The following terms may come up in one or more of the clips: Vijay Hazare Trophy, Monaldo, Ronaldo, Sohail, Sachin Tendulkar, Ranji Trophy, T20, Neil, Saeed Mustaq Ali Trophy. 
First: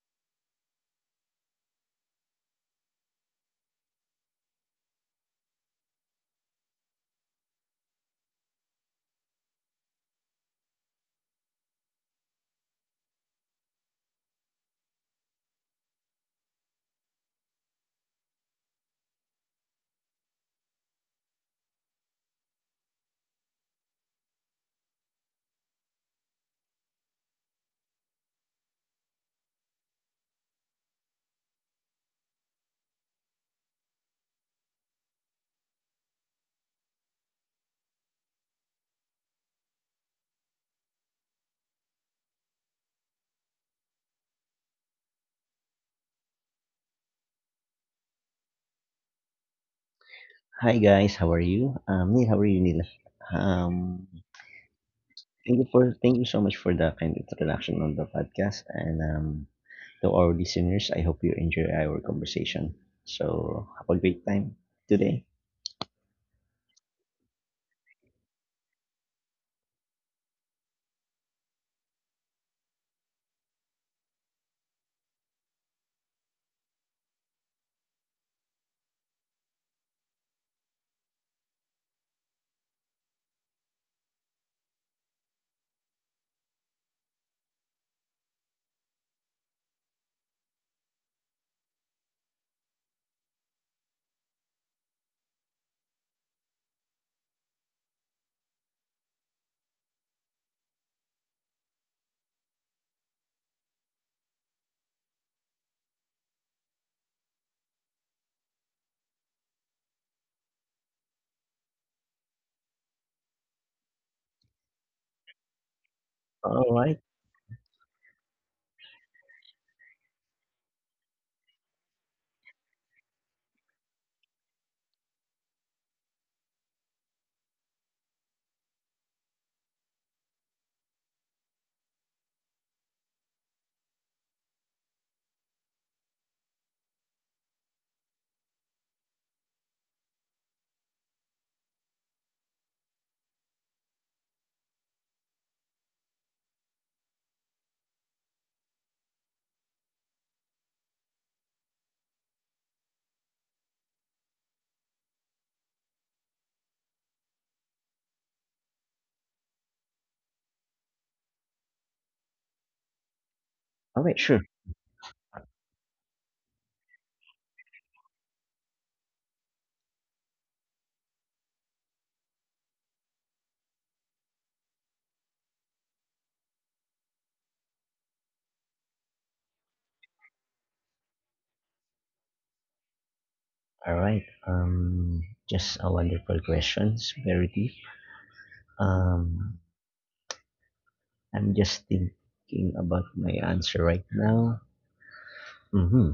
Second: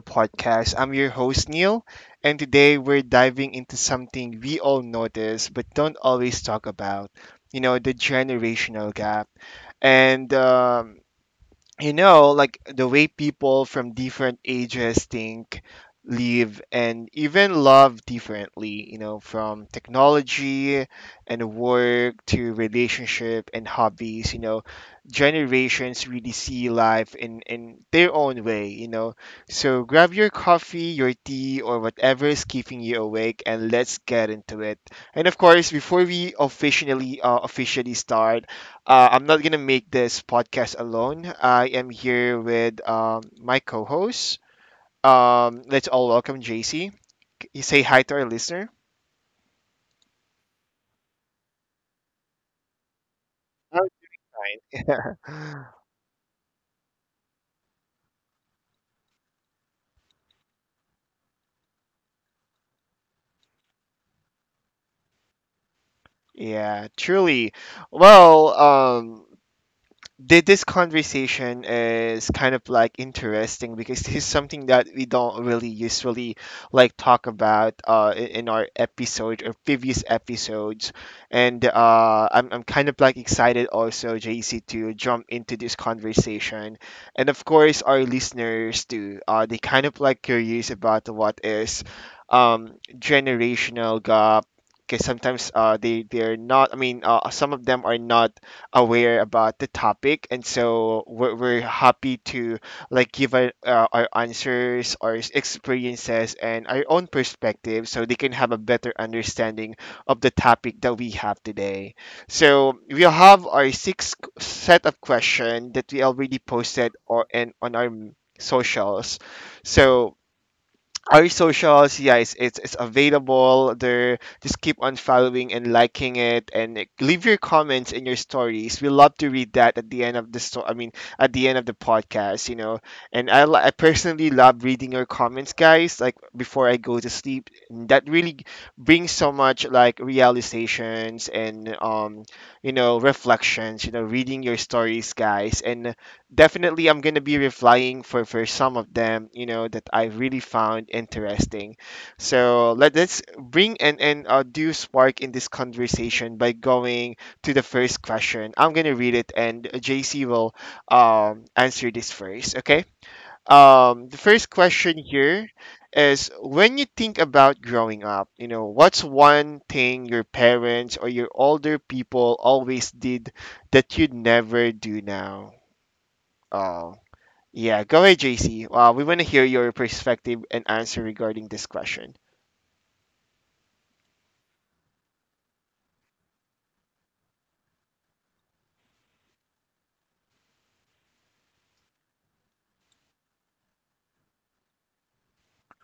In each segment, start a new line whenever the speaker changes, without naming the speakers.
podcast. I'm your host Neil, and today we're diving into something we all notice but don't always talk about. You know, the generational gap. And like the way people from different ages think, live, and even love differently, you know, from technology and work to relationship and hobbies, you know, generations really see life in their own way, you know. So grab your coffee, your tea, or whatever is keeping you awake, and let's get into it. And of course, before we officially officially start, I'm not gonna make this podcast alone. I am here with my co-host. Let's all welcome JC. You say hi to our listener.
Hi guys, how are you? Neil, how are you, Neil?
Oh,
Um,
fine.
Thank you so much for the kind introduction on the podcast, and to our listeners, I hope you enjoy our conversation. So have a great time today.
Yeah, truly. Well, this conversation is kind of like interesting because this is something that we don't really usually like talk about in our episode or previous episodes, and I'm kind of like excited also, JC, to jump into this conversation, and of course our listeners too. They kind of like curious about what is generational gap. Because sometimes they they're not. I mean, some of them are not aware about the topic, and so we're happy to like give our answers, our experiences, and our own perspective, so they can have a better understanding of the topic that we have today. So we'll have our sixth set of question that we already
All
posted
right,
or and on our socials. So our socials, yeah, it's available there. Just keep on following and liking it, and leave your comments in your stories. We love to read that at the end of the at the end of the podcast, you know. And I personally love reading your comments, guys, like before I go to sleep. That really brings so much like realizations and you know, reflections, you know, reading your stories, guys. And definitely I'm gonna be replying for some of them, you know, that I really found interesting. So let's bring and do spark in this conversation by going to the first question. I'm gonna read it, and JC will answer this first. Okay.
sure.
The first question here is, when you think about growing up, you know, what's one thing your parents or your older people always did that you'd never do now? Um, yeah, go ahead, JC. We want to hear your perspective and answer regarding this question.
All right. Just a wonderful questions, very deep. Um, I'm just thinking about my answer right now. Hmm.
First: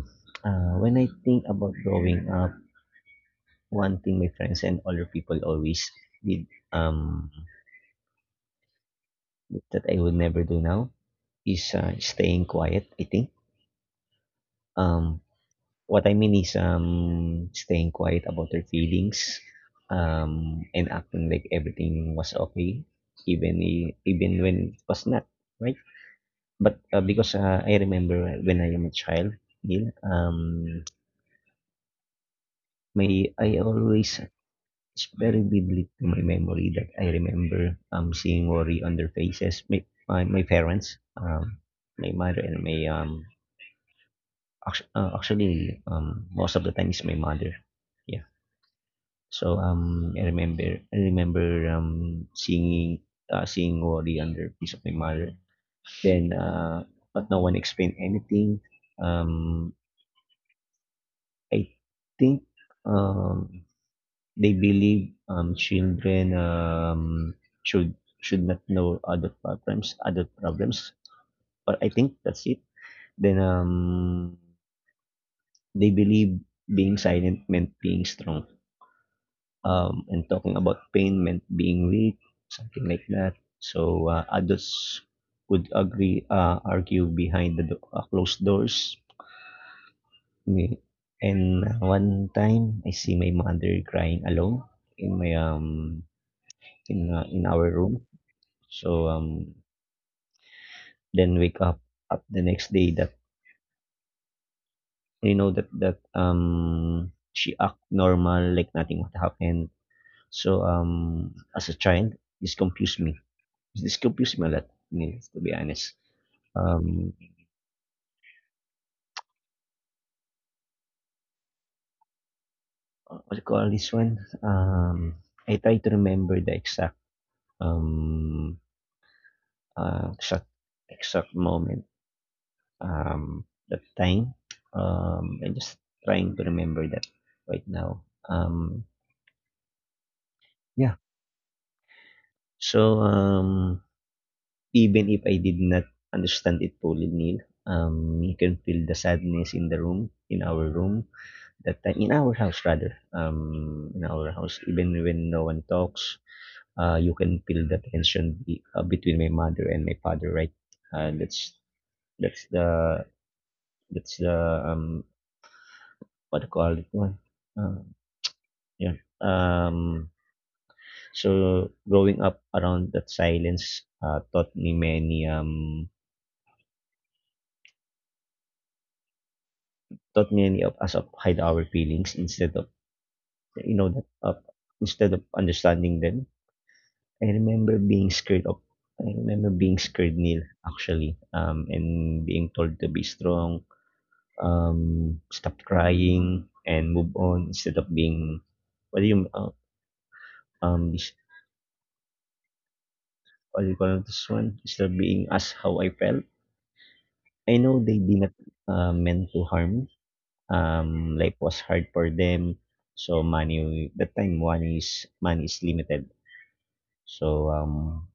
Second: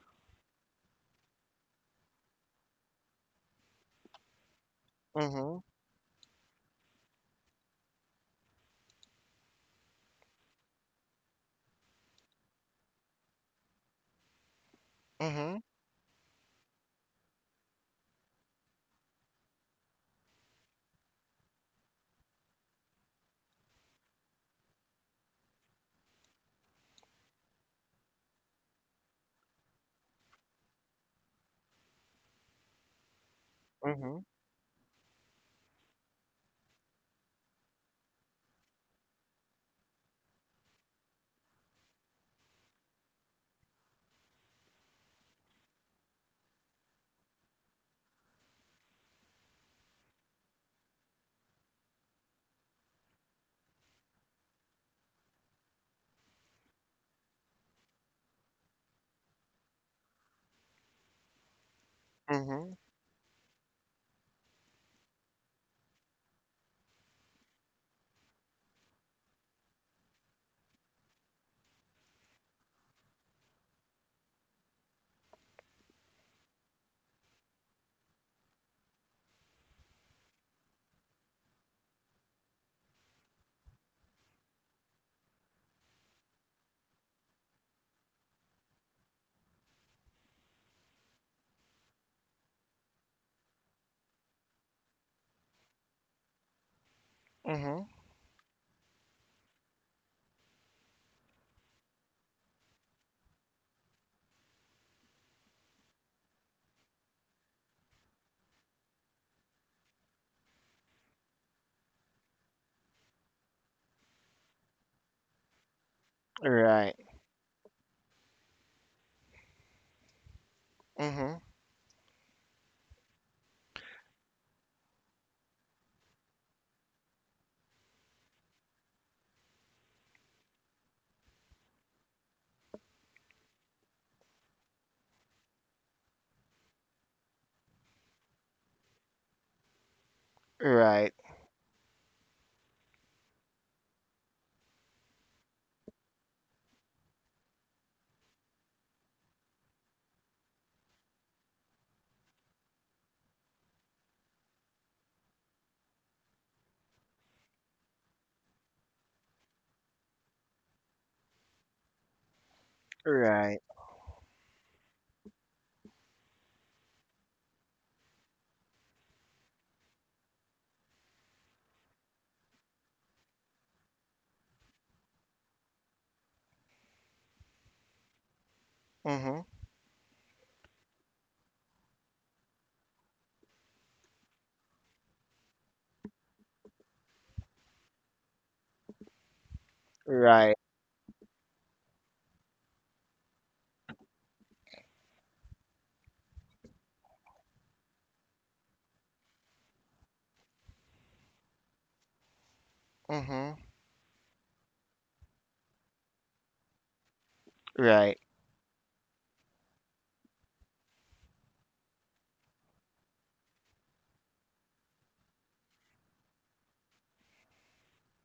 When I think about growing up, one thing my friends and other people
Mm-hmm.
always did that I would never do now is staying quiet, I think. Um,
Mm-hmm.
what I mean is staying quiet about their feelings and acting like everything was okay, even when it was not, right? I remember when I am a child still, my I
Mm-hmm.
always, it's very vivid to my memory that I remember, seeing worry on their faces. My parents, my mother and my, actually, most of the time it's my mother. Yeah. So, I remember, seeing worry on their face of my mother. Then, uh, but no one explained anything. Um, I think
Mm-hmm.
um, they believe children should should not know adult problems, adult problems. But I think that's it. Then They believe being silent meant being strong, and talking about pain meant being weak, something like that. So adults would argue behind the closed doors. Me And one time I see my mother crying alone in my um in our
Mm-hmm.
room. So um then wake up the next day that, you know, that she act normal like nothing what happened. So as a child this confused me. This confused me a lot. I mean, to be honest.
Right.
Um
Mm-hmm.
what do you call this one? I try to remember the exact um uh, exact exact moment um, that time. I'm just trying to remember that right now. Um, yeah.
Right.
So um, Even if I did not understand it fully, Neil, you can feel the sadness in the room, in our room, that time, in our house rather, in our house. Even when no one talks, you can feel the tension between my mother and my father, right? Uh, that's that's the
Right.
that's the um what do you call it one. Uh, Yeah. So growing up around that silence taught me many
Mm-hmm.
taught many of us of hide our feelings instead of, you know, that of instead of understanding them. I remember being scared of I remember being scared, Neil,
Right.
actually, and being told to be strong, stop crying and move on instead of being, what do you this
Mm-hmm.
what do you call this one instead of being asked how I felt. I know they
Right.
did not meant to harm. Life was hard for them, so money, that time, money is limited. So um,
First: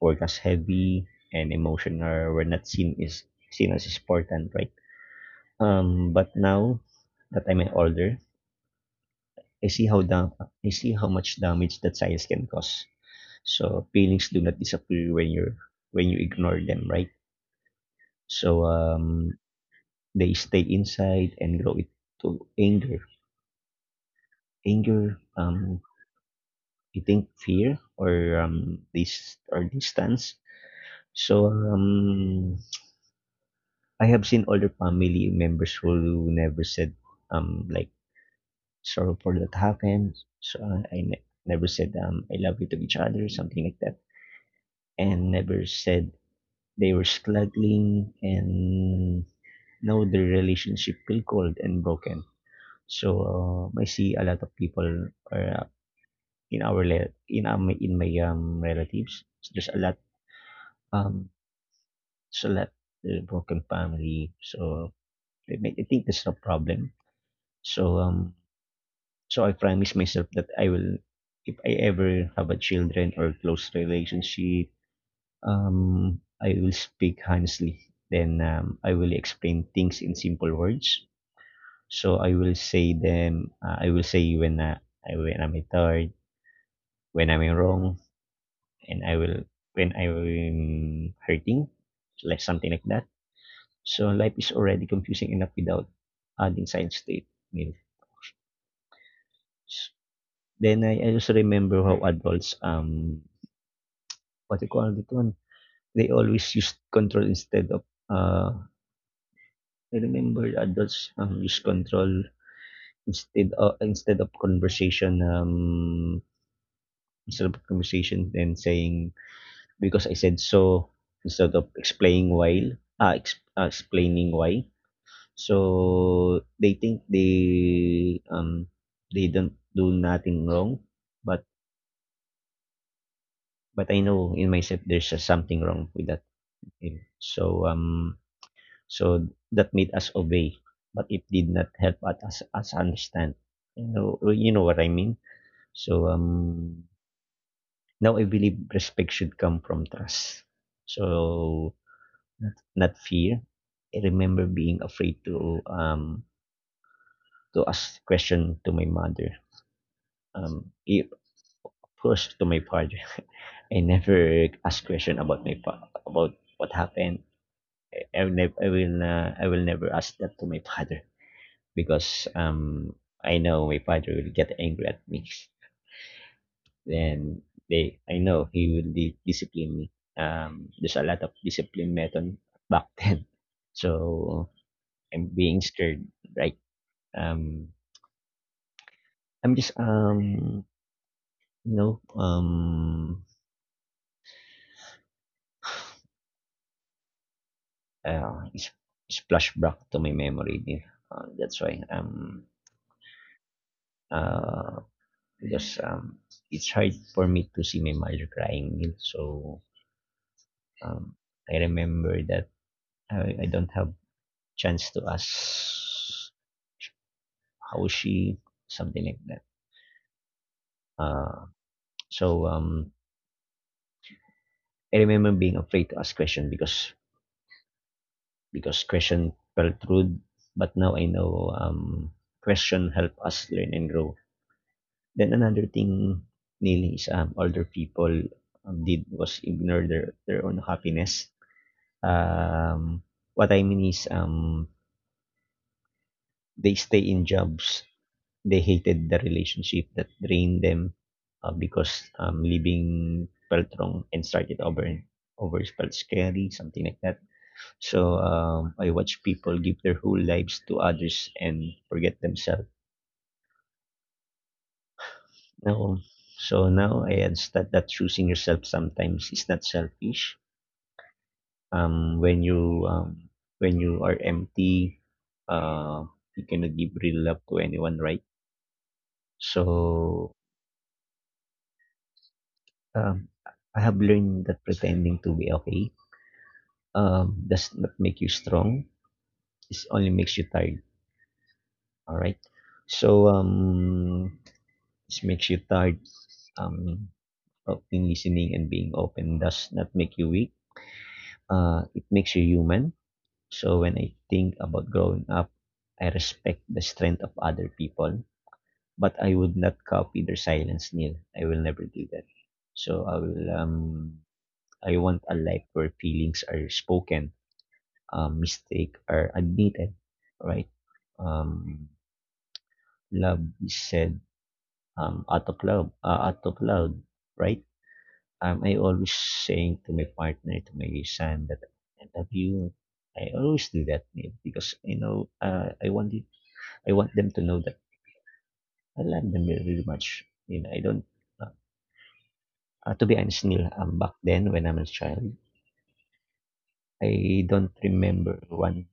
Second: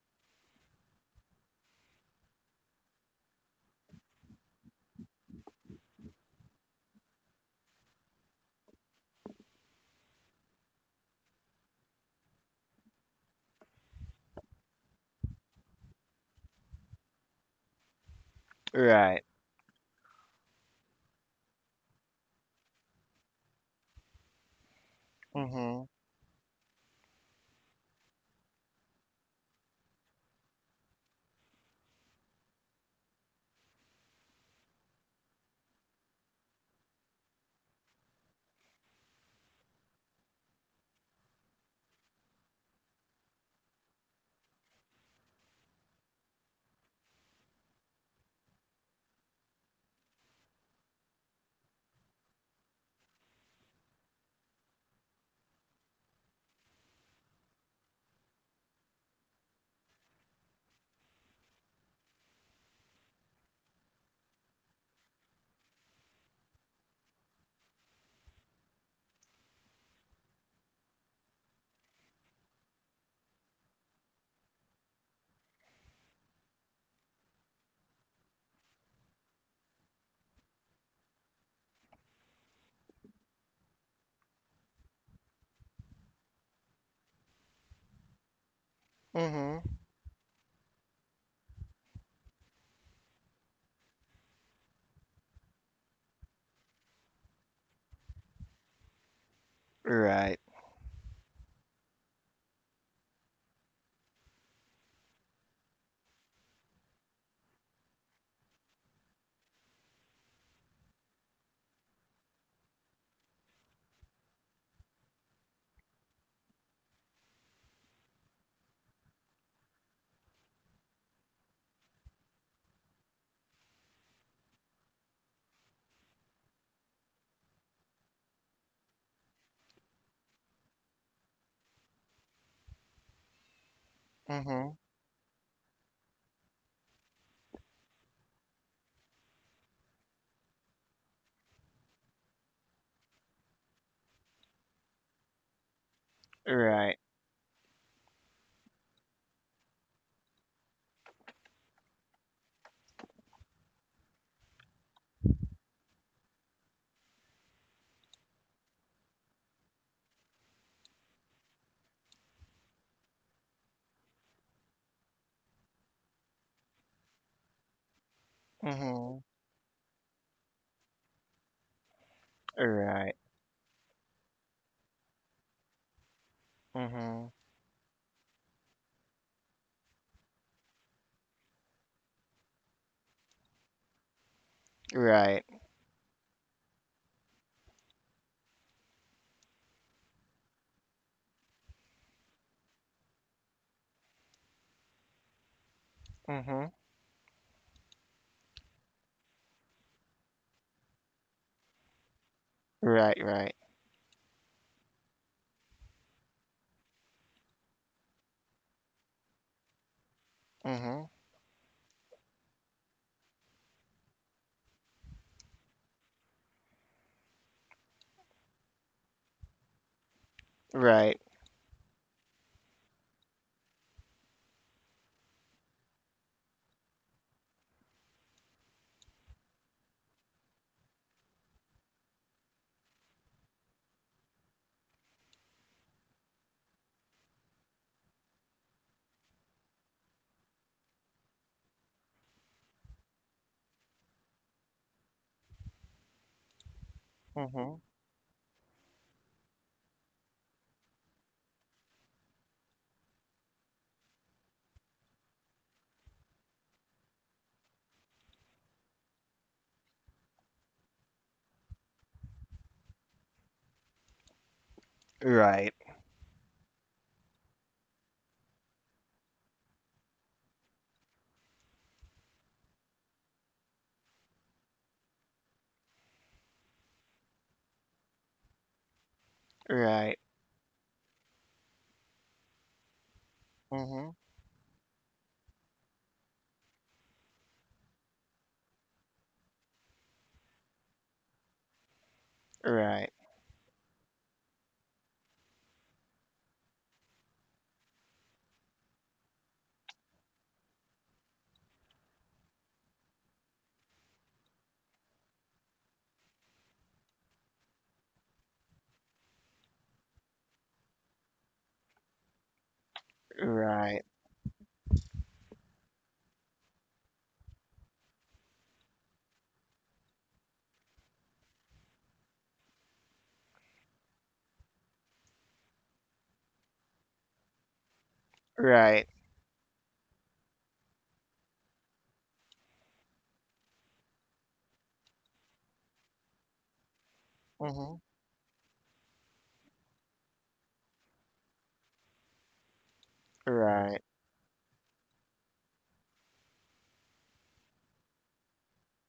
Work as heavy and emotional were not seen as important, right? But now that I'm an older, I see I see how much damage that science can cause. So feelings do not disappear when you ignore them, right? So
Right.
um, they stay inside and grow it to anger,
Mm-hmm.
I think fear or this or distance. So um, I have seen older family members who never said, like, sorry for that happened. Never said, I love you, to each other, something like that, and never said they were struggling, and now the relationship feel cold and broken. So I see a lot of people are in our le- in my relatives. There's a lot Um, left the broken family. So I think that's no problem. So um, so I promise myself that I will, if I ever have a children or close relationship, I will speak honestly. Then I will explain things in simple words. So I will say them. I will say when I'm tired, when I'm wrong, and I will
Mm-hmm.
when I'm hurting, like something like that. So life is already confusing enough without adding science statement.
Right.
Then I also remember how adults, what you call it one they always use control instead of, I remember adults use control instead of conversation, and saying, because I said so, instead of explaining why ah ex, ah, explaining why. So they think they don't do nothing wrong, but I know in
Mm-hmm.
myself there's something wrong with that. eh. So um so that made us obey, but it did not help us understand. You know well, you know what I mean. So
Right.
now I believe respect should come from trust. So not, not fear. I remember being afraid to ask question to my mother, um, i- pushed to my father. I never ask question about about what happened.
Mm-hmm.
I will never ask that to my father because
Right.
I know my father will get angry at me.
Mm-hmm.
Then they I know he will discipline me. There's a lot of discipline method back then, so I'm
Right.
being scared. Right? Um, I'm just you know
Mm-hmm.
Is Flashback to my memory there. That's why
Right. Right.
uh because It's hard for me to see my mother crying, Neil. So
Mm-hmm.
um I remember that I don't have chance to ask how she, something like that.
Right.
Uh so I remember being afraid to ask question because question felt rude, but now I know question help us learn and grow. Then another thing, nailing is older people did was ignore their own happiness. Um, what I mean is they stay in
Mm-hmm.
jobs they hated, the relationship that drained them, because leaving felt wrong and started over felt scary, something like that. I watch people give their whole lives to others and forget themselves.
Right.
Now, Now I understand that choosing yourself sometimes is not selfish, um, when you um, when you are empty, uh, you cannot give real love to anyone, right?
Right.
So um, I have
Mm-hmm.
learned that pretending to be okay does not make you strong. It only makes you tired. All right.
Right.
So um, it makes you tired. Um, of Being listening and being open does not make you weak. It makes you human. So when I think about growing up, I respect the strength of other people, but I would not copy their silence, Neil. I will never do that. So I will
Right.
um I want a life where feelings are spoken, mistakes are admitted, right? Um, Love is said out of love, out of loud, right? I
Right.
always saying to my partner, to my son, that I love you. I always do that, Neil, because you know, I want them to know that
Mhm.
I love them very much. You know, I don't to be honest, Neil,
Right.
back then when I'm a child, I don't remember one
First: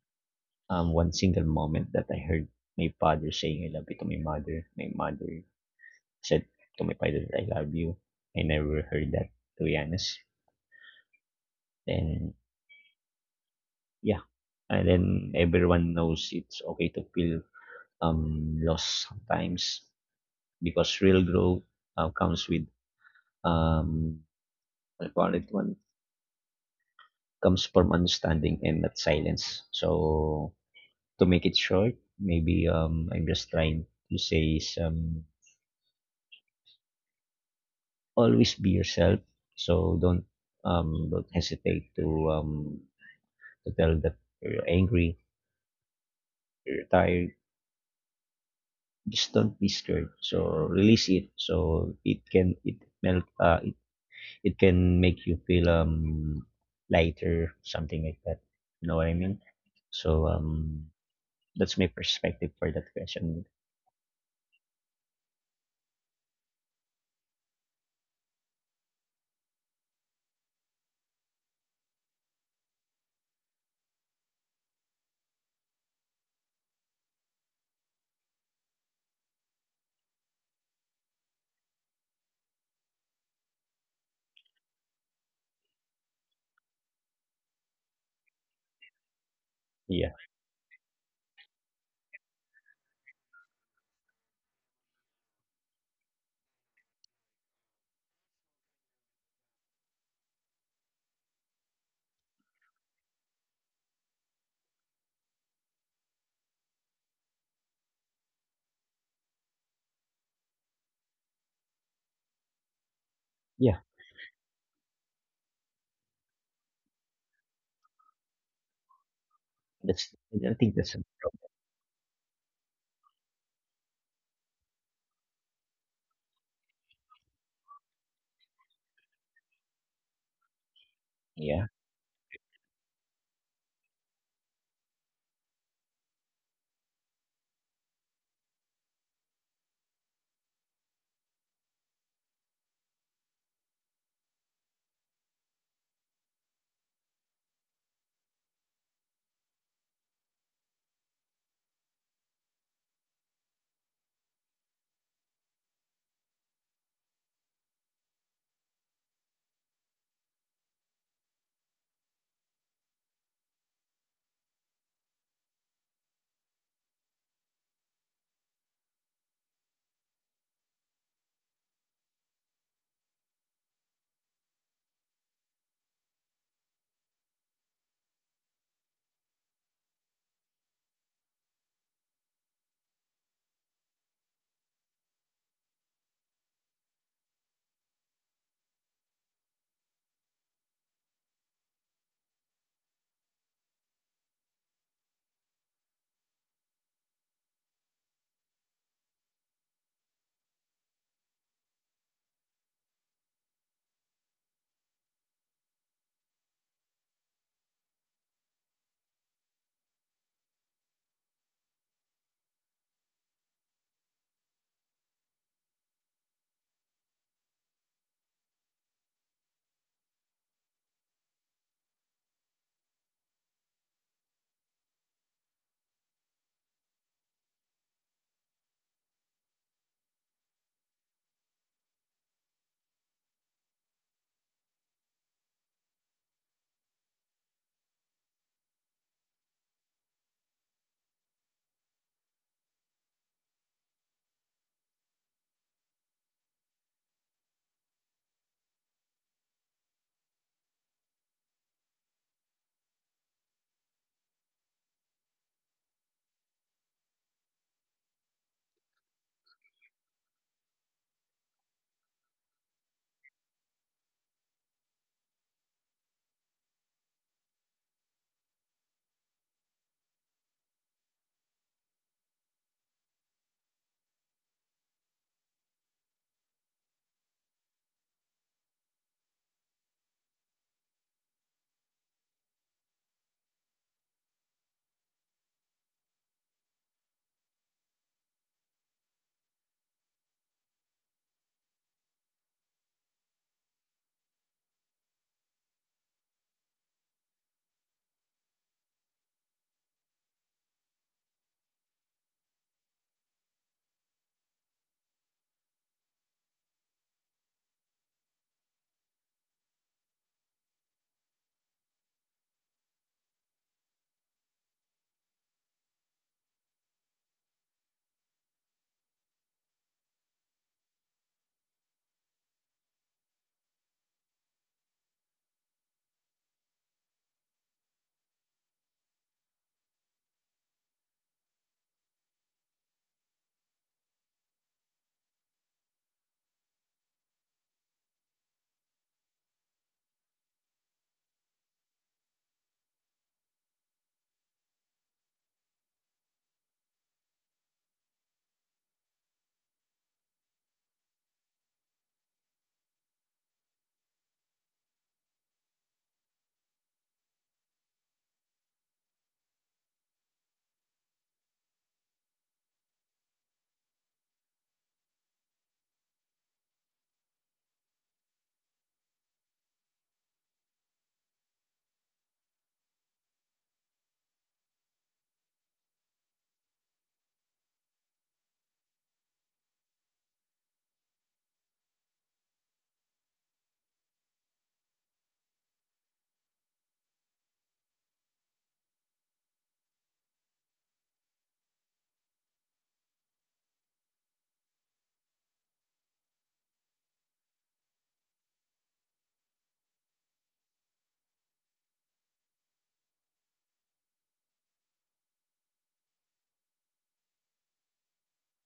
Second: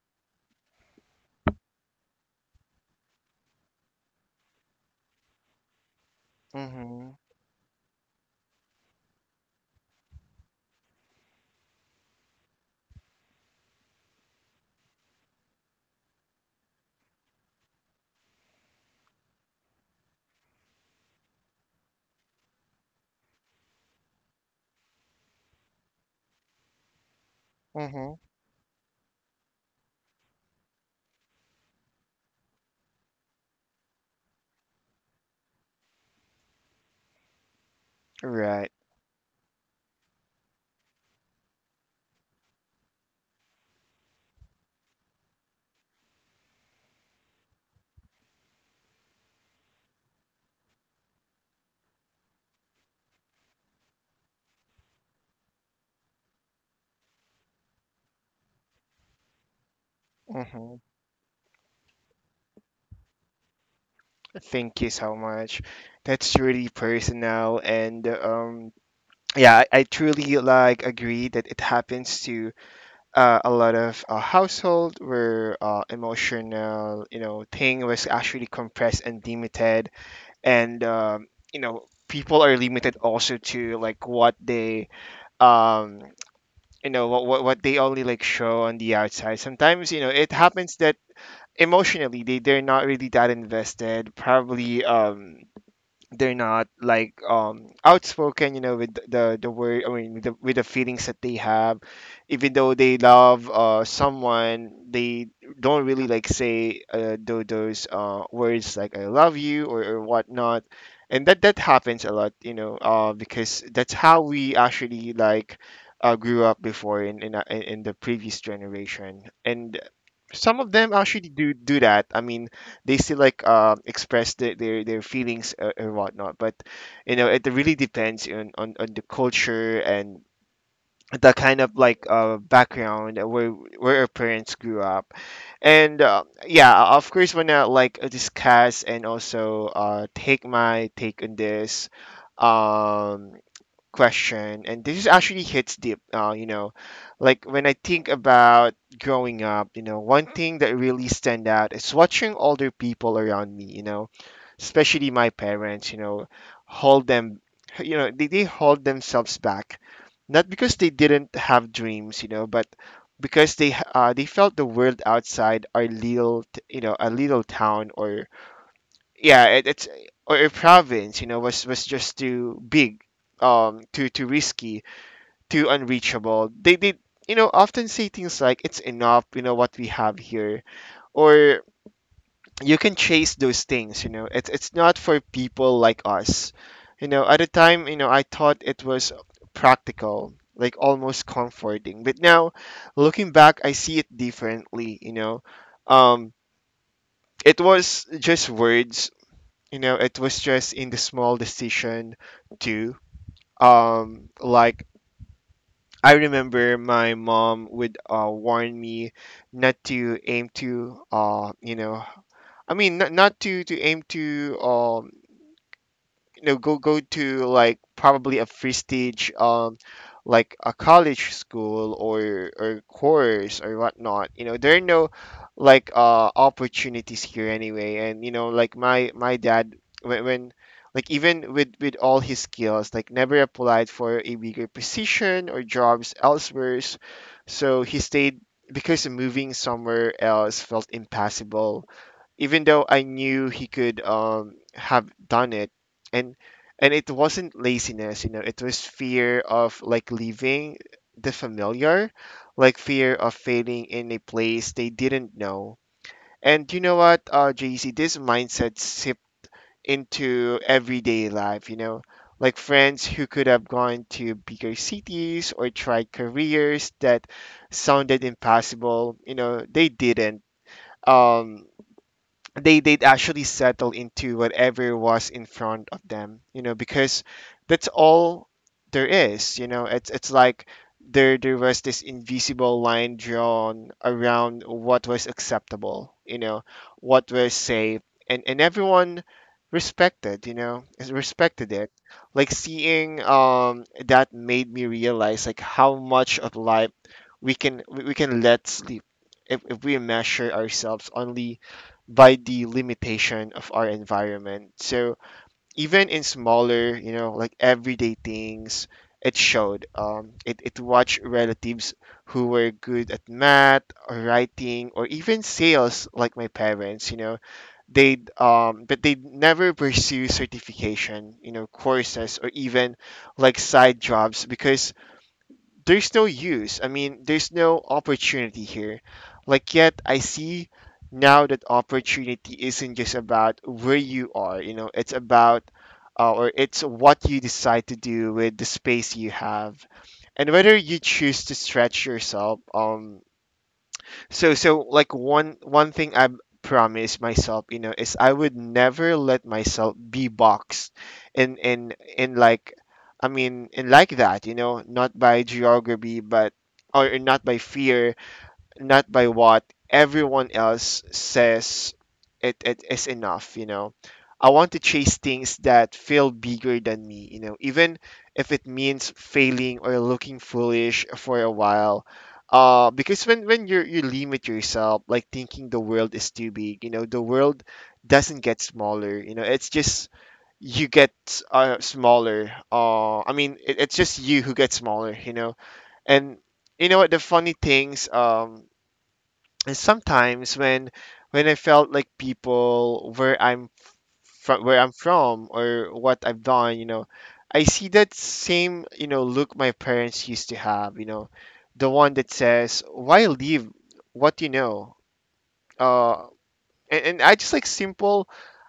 um one single moment that I heard my father saying I love you to my mother. My mother said to my
Mhm.
father, I love you. I never heard that, to be honest. And yeah, and then everyone knows it's okay to feel lost sometimes, because real growth comes with, um I call it one comes from
Mhm.
understanding and not silence. To make it short, maybe I'm just trying to say is, always
Right.
be yourself. So don't hesitate um, to tell that you're angry, you're tired. Just don't be scared. So release it. So it can it melt. It can make you feel lighter, something like that. You know what I mean? So
Mhm.
um, that's my perspective for that question.
Thank you so much. That's really personal, and yeah, I truly like agree that it happens to a lot of household where emotional, you know, thing was actually compressed and limited, and you know, people are limited also to like what they um you know what what they only like show on the outside. Sometimes you know
Yeah,
it happens that emotionally they they're not really that invested probably. They're not like outspoken, you know, with the word I mean with with the feelings that they have. Even though they love someone, they don't really like say those words like I love you, or whatnot. And that happens a lot, you know, because
yeah.
that's how we actually like grew up before in in the previous generation. And
That's I
some of
think
them
that's
actually do that. I mean, they still like express their feelings and whatnot. But you know, it really depends on the culture and the kind
Yeah.
of like background where our parents grew up. And yeah, of course, wanna like discuss and also take my take on this. Um, Question, and this is actually hits deep. You know, like when I think about growing up, you know, one thing that really stand out is watching older people around me. You know, especially my parents. You know, hold them. You know, they hold themselves back, not because they didn't have dreams. You know, but because they felt the world outside our you know, a little town or yeah it's or a province, you know, was just too big, too too risky, too unreachable. They you know often say things like, it's enough, you know, what we have here, or you can chase those things, you know, it's not for people like us. You know, at the time, you know, I thought it was practical, like almost comforting, but now looking back, I see it differently, you know. um it was just words, you know, it was just in the small decision too. Like, I remember my mom would warn me not to aim to not to aim to you know, go to like probably a prestige like a college school or course or whatnot. You know, there are no like opportunities here anyway. And you know, like my dad, when, like even with all his skills, like never applied for a bigger position or jobs elsewhere. So he stayed because moving somewhere else felt impossible, even though I knew he could have done it. and and it wasn't laziness, you know, it was fear of like leaving the familiar, like fear of failing in a place they didn't know. And you know what, JC, this mindset sipped into everyday life, you know, like friends who could have gone to bigger cities or tried careers that sounded impossible, you know, they didn't. Um, they'd actually settle into whatever was in front of them, you know, because that's all there is, you know. It's like there was this invisible line drawn around what was acceptable, you know, what was safe, and everyone respected, you know, respected it. Like seeing that made me realize like how much of life we can we can let sleep if we measure ourselves only by the limitation of our environment. So even in smaller, you know, like everyday things, it showed. It it watched relatives who were good at math or writing or even sales, like my parents, you know. They'd never pursue certification, you know, courses or even like side jobs because there's no use. I mean, there's no opportunity here. Like, yet I see now that opportunity isn't just about where you are, you know, it's about or it's what you decide to do with the space you have and whether you choose to stretch yourself. So so like one thing I promised myself, you know, is I would never let myself be boxed in in in like in like that, you know, not by geography but or not by fear, not by what everyone else says it is enough, you know. I want to chase things that feel bigger than me, you know, even if it means failing or looking foolish for a while. Because when you limit yourself, like thinking the world is too big, you know, the world doesn't get smaller, you know, it's just you get smaller. It it,'s just you who gets smaller, you know. And you know what? The funny things. And sometimes when I felt like people where I'm from or what I've done, you know, I see that same, you know, look my parents used to have, you know, the one that says, why leave what you know? Uh, and I just like simple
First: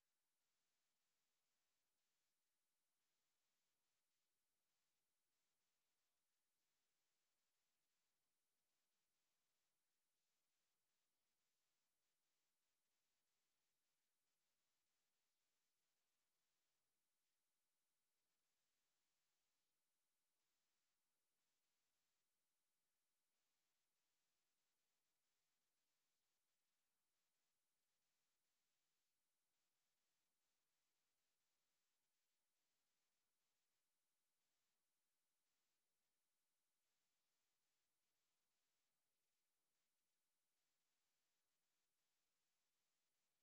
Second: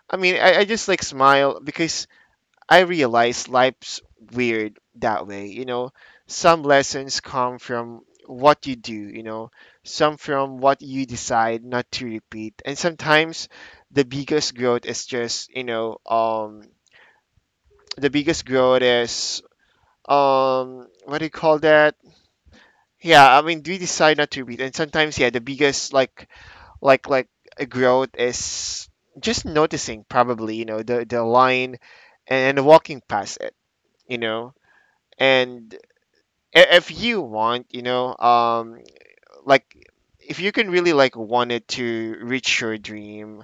I mean I just like smile because I realize life's weird that way. You know, some lessons come from what you do, you know, some from what you decide not to repeat. And sometimes the biggest growth is just, you know, the biggest growth is, what do you call that? Yeah, I mean, we decide not to repeat. And sometimes, yeah, the biggest, like, like, a growth is just noticing probably, you know, the line and walking past it, you know. And if you want, you know, like if you can really like wanted to reach your dream,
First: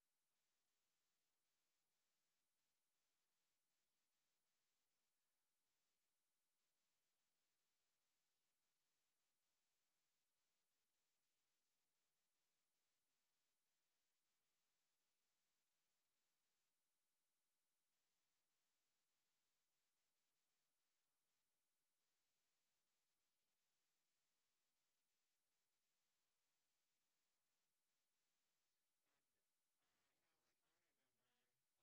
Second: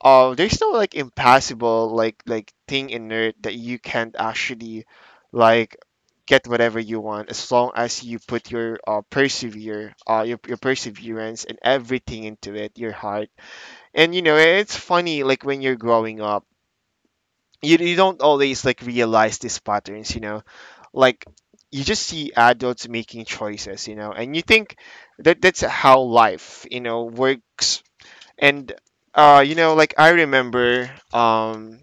there's no like impossible like thing in it that you can't actually like get whatever you want, as long as you put your persevere your perseverance and everything into it, your heart. And you know, it's funny, like when you're growing up, you don't always like realize these patterns, you know. like you just see adults making choices, you know, and you think that That's how life, you know, works. And you know, like I remember,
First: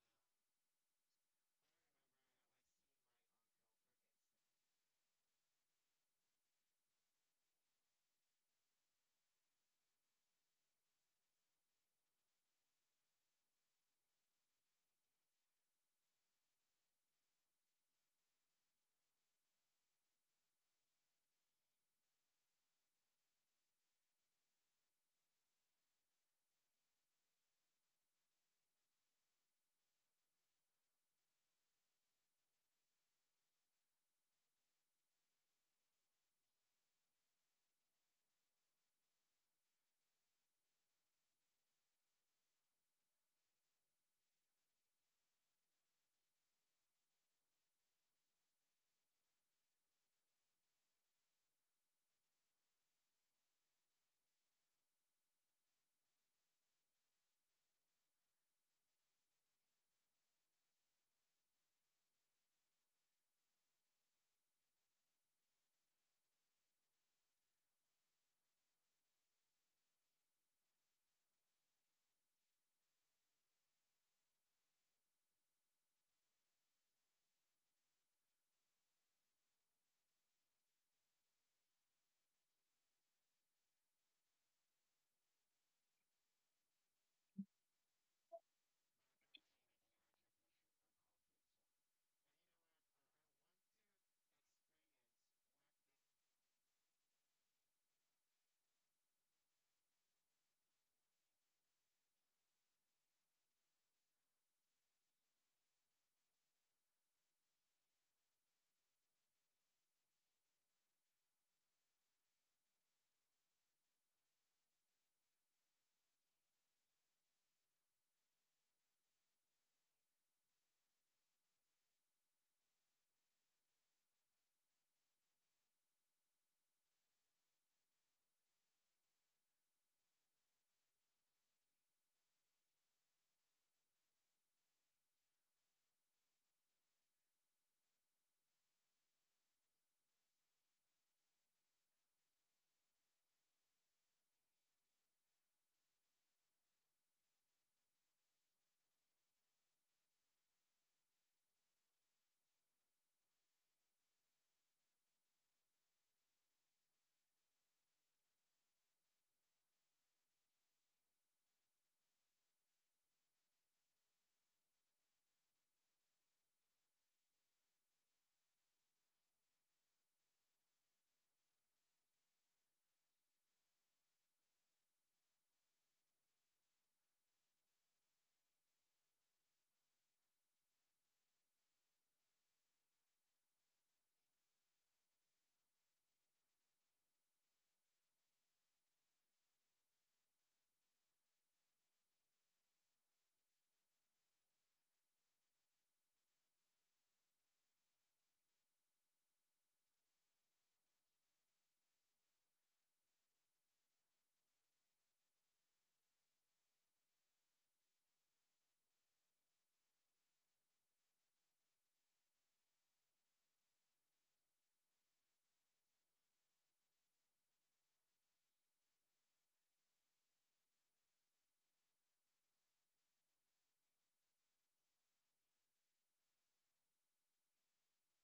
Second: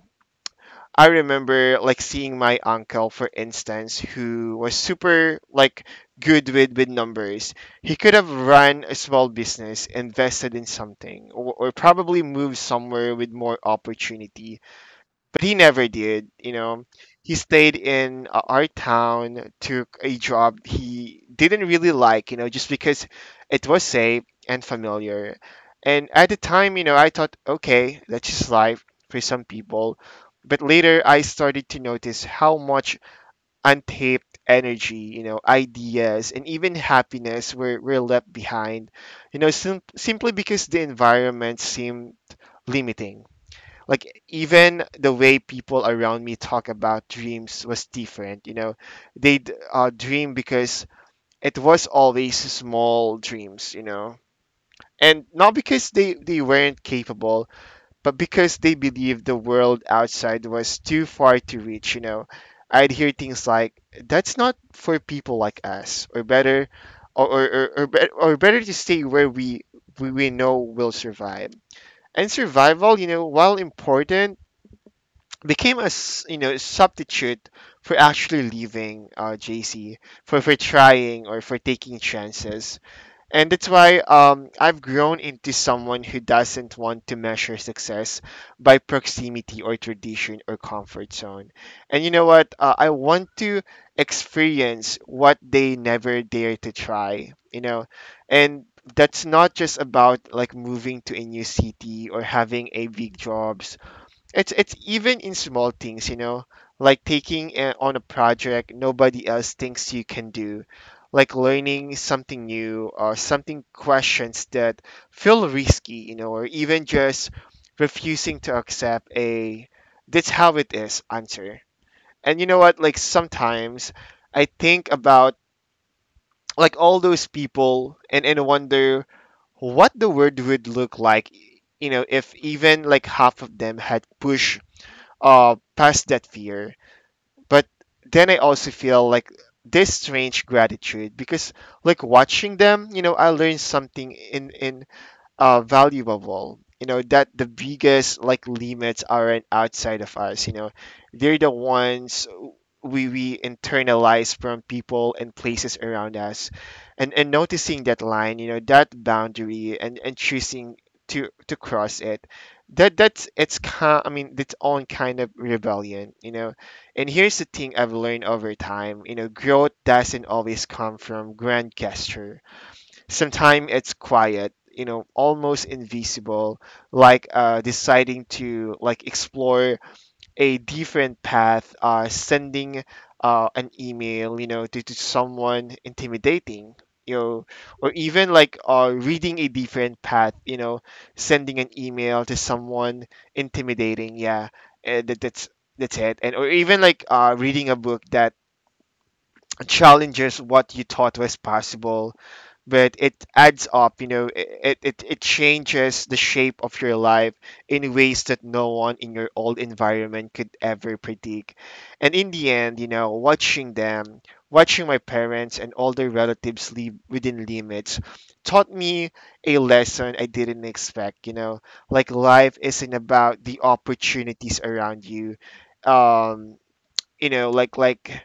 I remember like seeing my uncle, for instance, who was super like good with numbers. He could have run a small business, invested in something, or, probably moved somewhere with more opportunity, but he never did. You know, he stayed in our town, took a job he didn't really like. You know, just because it was safe and familiar. And at the time, you know, I thought, okay, that's just life for some people. But later, I started to notice how much untapped energy, you know, ideas, and even happiness were left behind. You know, simply because the environment seemed limiting. Like even the way people around me talk about dreams was different, you know. They'd dream because it was always small dreams, you know. And not because they weren't capable, but because they believed the world outside was too far to reach, you know. I'd hear things like, that's not for people like us, or better, or better to stay where we know will survive. And survival, you know, while important, became a substitute for actually leaving, JC, for trying or for taking chances. And that's why, I've grown into someone who doesn't want to measure success by proximity or tradition or comfort zone. And you know what? I want to experience what they never dare to try. You know, and that's not just about like moving to a new city or having a big job. It's even in small things, you know, like taking a, on a project nobody else thinks you can do, like learning something new, or something questions that feel risky, you know, or even just refusing to accept a that's how it is answer. And you know what, like sometimes I think about like all those people and wonder what the world would look like, you know, if even like half of them had pushed past that fear. But then I also feel like this strange gratitude, because like watching them, you know, I learned something in valuable. You know, that the biggest like limits aren't outside of us. You know, they're the ones we internalize from people and places around us. And noticing that line. You know, that boundary, and choosing to cross it. That that's it's kind. I mean, its own kind of rebellion. You know, and here's the thing I've learned over time. You know, growth doesn't always come from grand gesture. Sometimes it's quiet, you know, almost invisible, like deciding to like explore a different path, sending an email, you know, to someone intimidating, you know. Or even like reading a different path, you know, sending an email to someone intimidating. Yeah, uh, that, that's that's it. And or even like reading a book that challenges what you thought was possible. But it adds up, you know. It changes the shape of your life in ways that no one in your old environment could ever predict. And in the end, you know, watching them, watching my parents and older relatives live within limits, taught me a lesson I didn't expect, you know. Like life isn't about the opportunities around you. um you know, like like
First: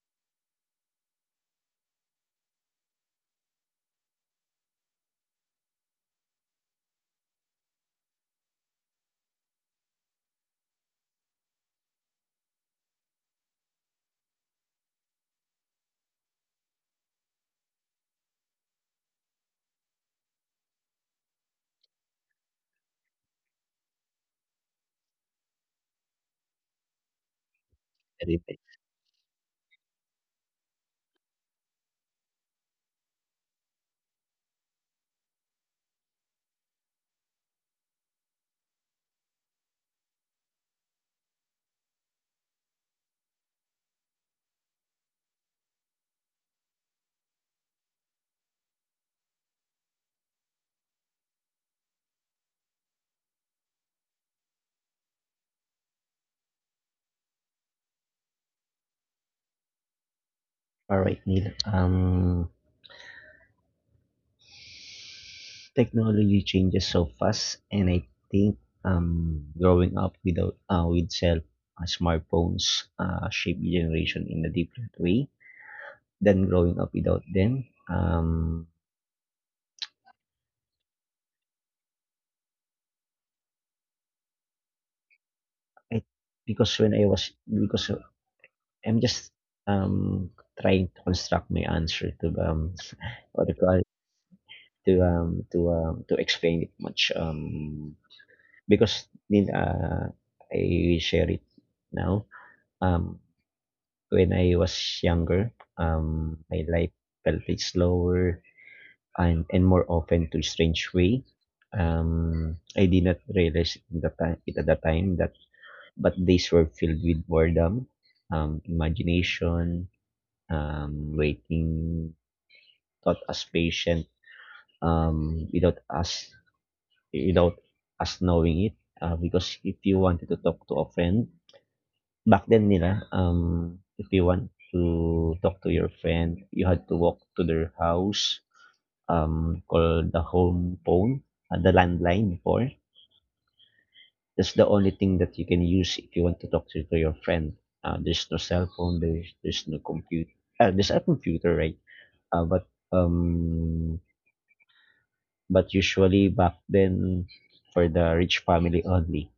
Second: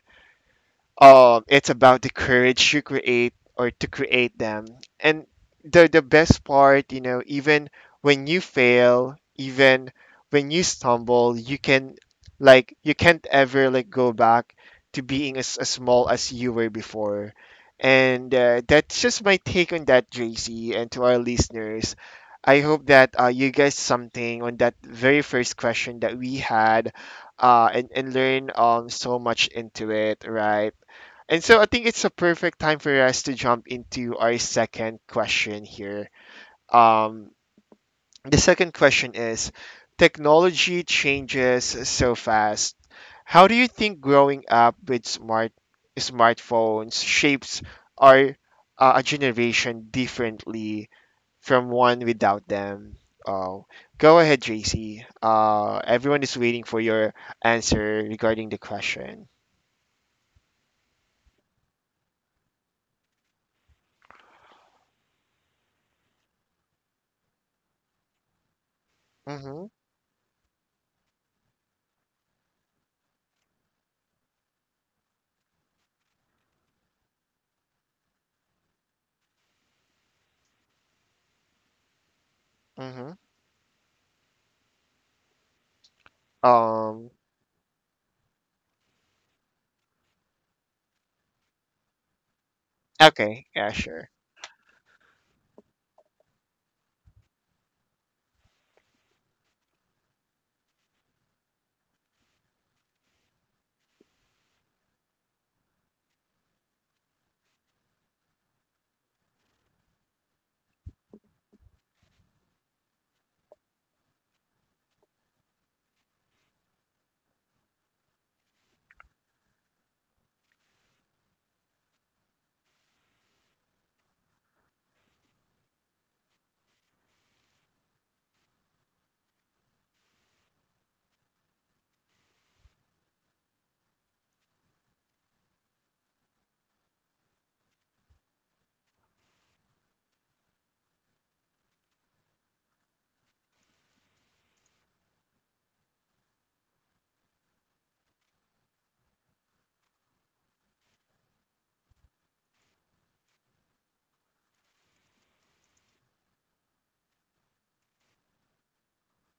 um, it's about the courage to create, or to create them. And the best part, you know, even when you fail, even when you stumble, you can you can't ever like go back to being as, small as you were before. And that's just my take on that, JC, and to our listeners. I hope that you guys something on that very first question that we had, and,
That is.
learn so much into it, right? And so I think it's a perfect time for us to jump into our second question here. Um, the second question is, technology changes so fast. How do you think growing up with smartphones shapes our a generation differently from one without them? Oh, go ahead, JC. Everyone is waiting for your answer regarding the question.
All right, Neil. Technology changes so fast, and I think
Mm-hmm.
growing up without with cell smartphones shaped the generation in a different way than growing up without them.
Mm-hmm.
I, because when I
Um,
was because I'm just um trying to construct my answer to what
Okay,
do you
yeah,
call it
sure.
to explain it much, because then I share it now. Um, when I was younger, my life felt like slower and more often to strange way. I did not realize it at the time, but days were filled with boredom, imagination, waiting, taught us patient, um, without us, without us knowing it. Because if you wanted to talk to a friend, back then nila, if you want to talk to your friend, you had to walk to their house, call the home phone, the landline before. That's the only thing that you can use if you want to talk to your friend. There's no cell phone, there's no computer. There's a computer, right? Uh, but um, but usually back then for the rich family only.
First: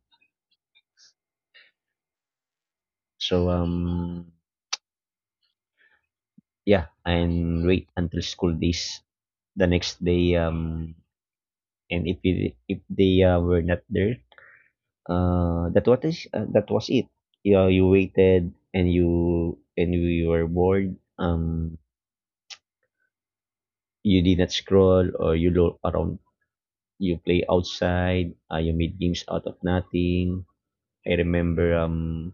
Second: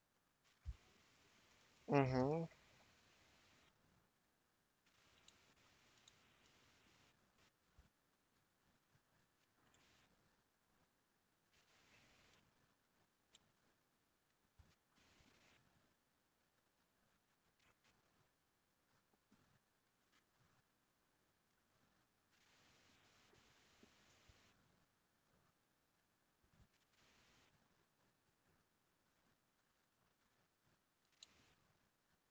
Mm-hmm.
So, yeah, and wait until school days. The next day, and if it, if they were not there, that what is that was it. You waited and you were bored. You did not scroll or you look around. You play outside. You made games out of nothing. I remember,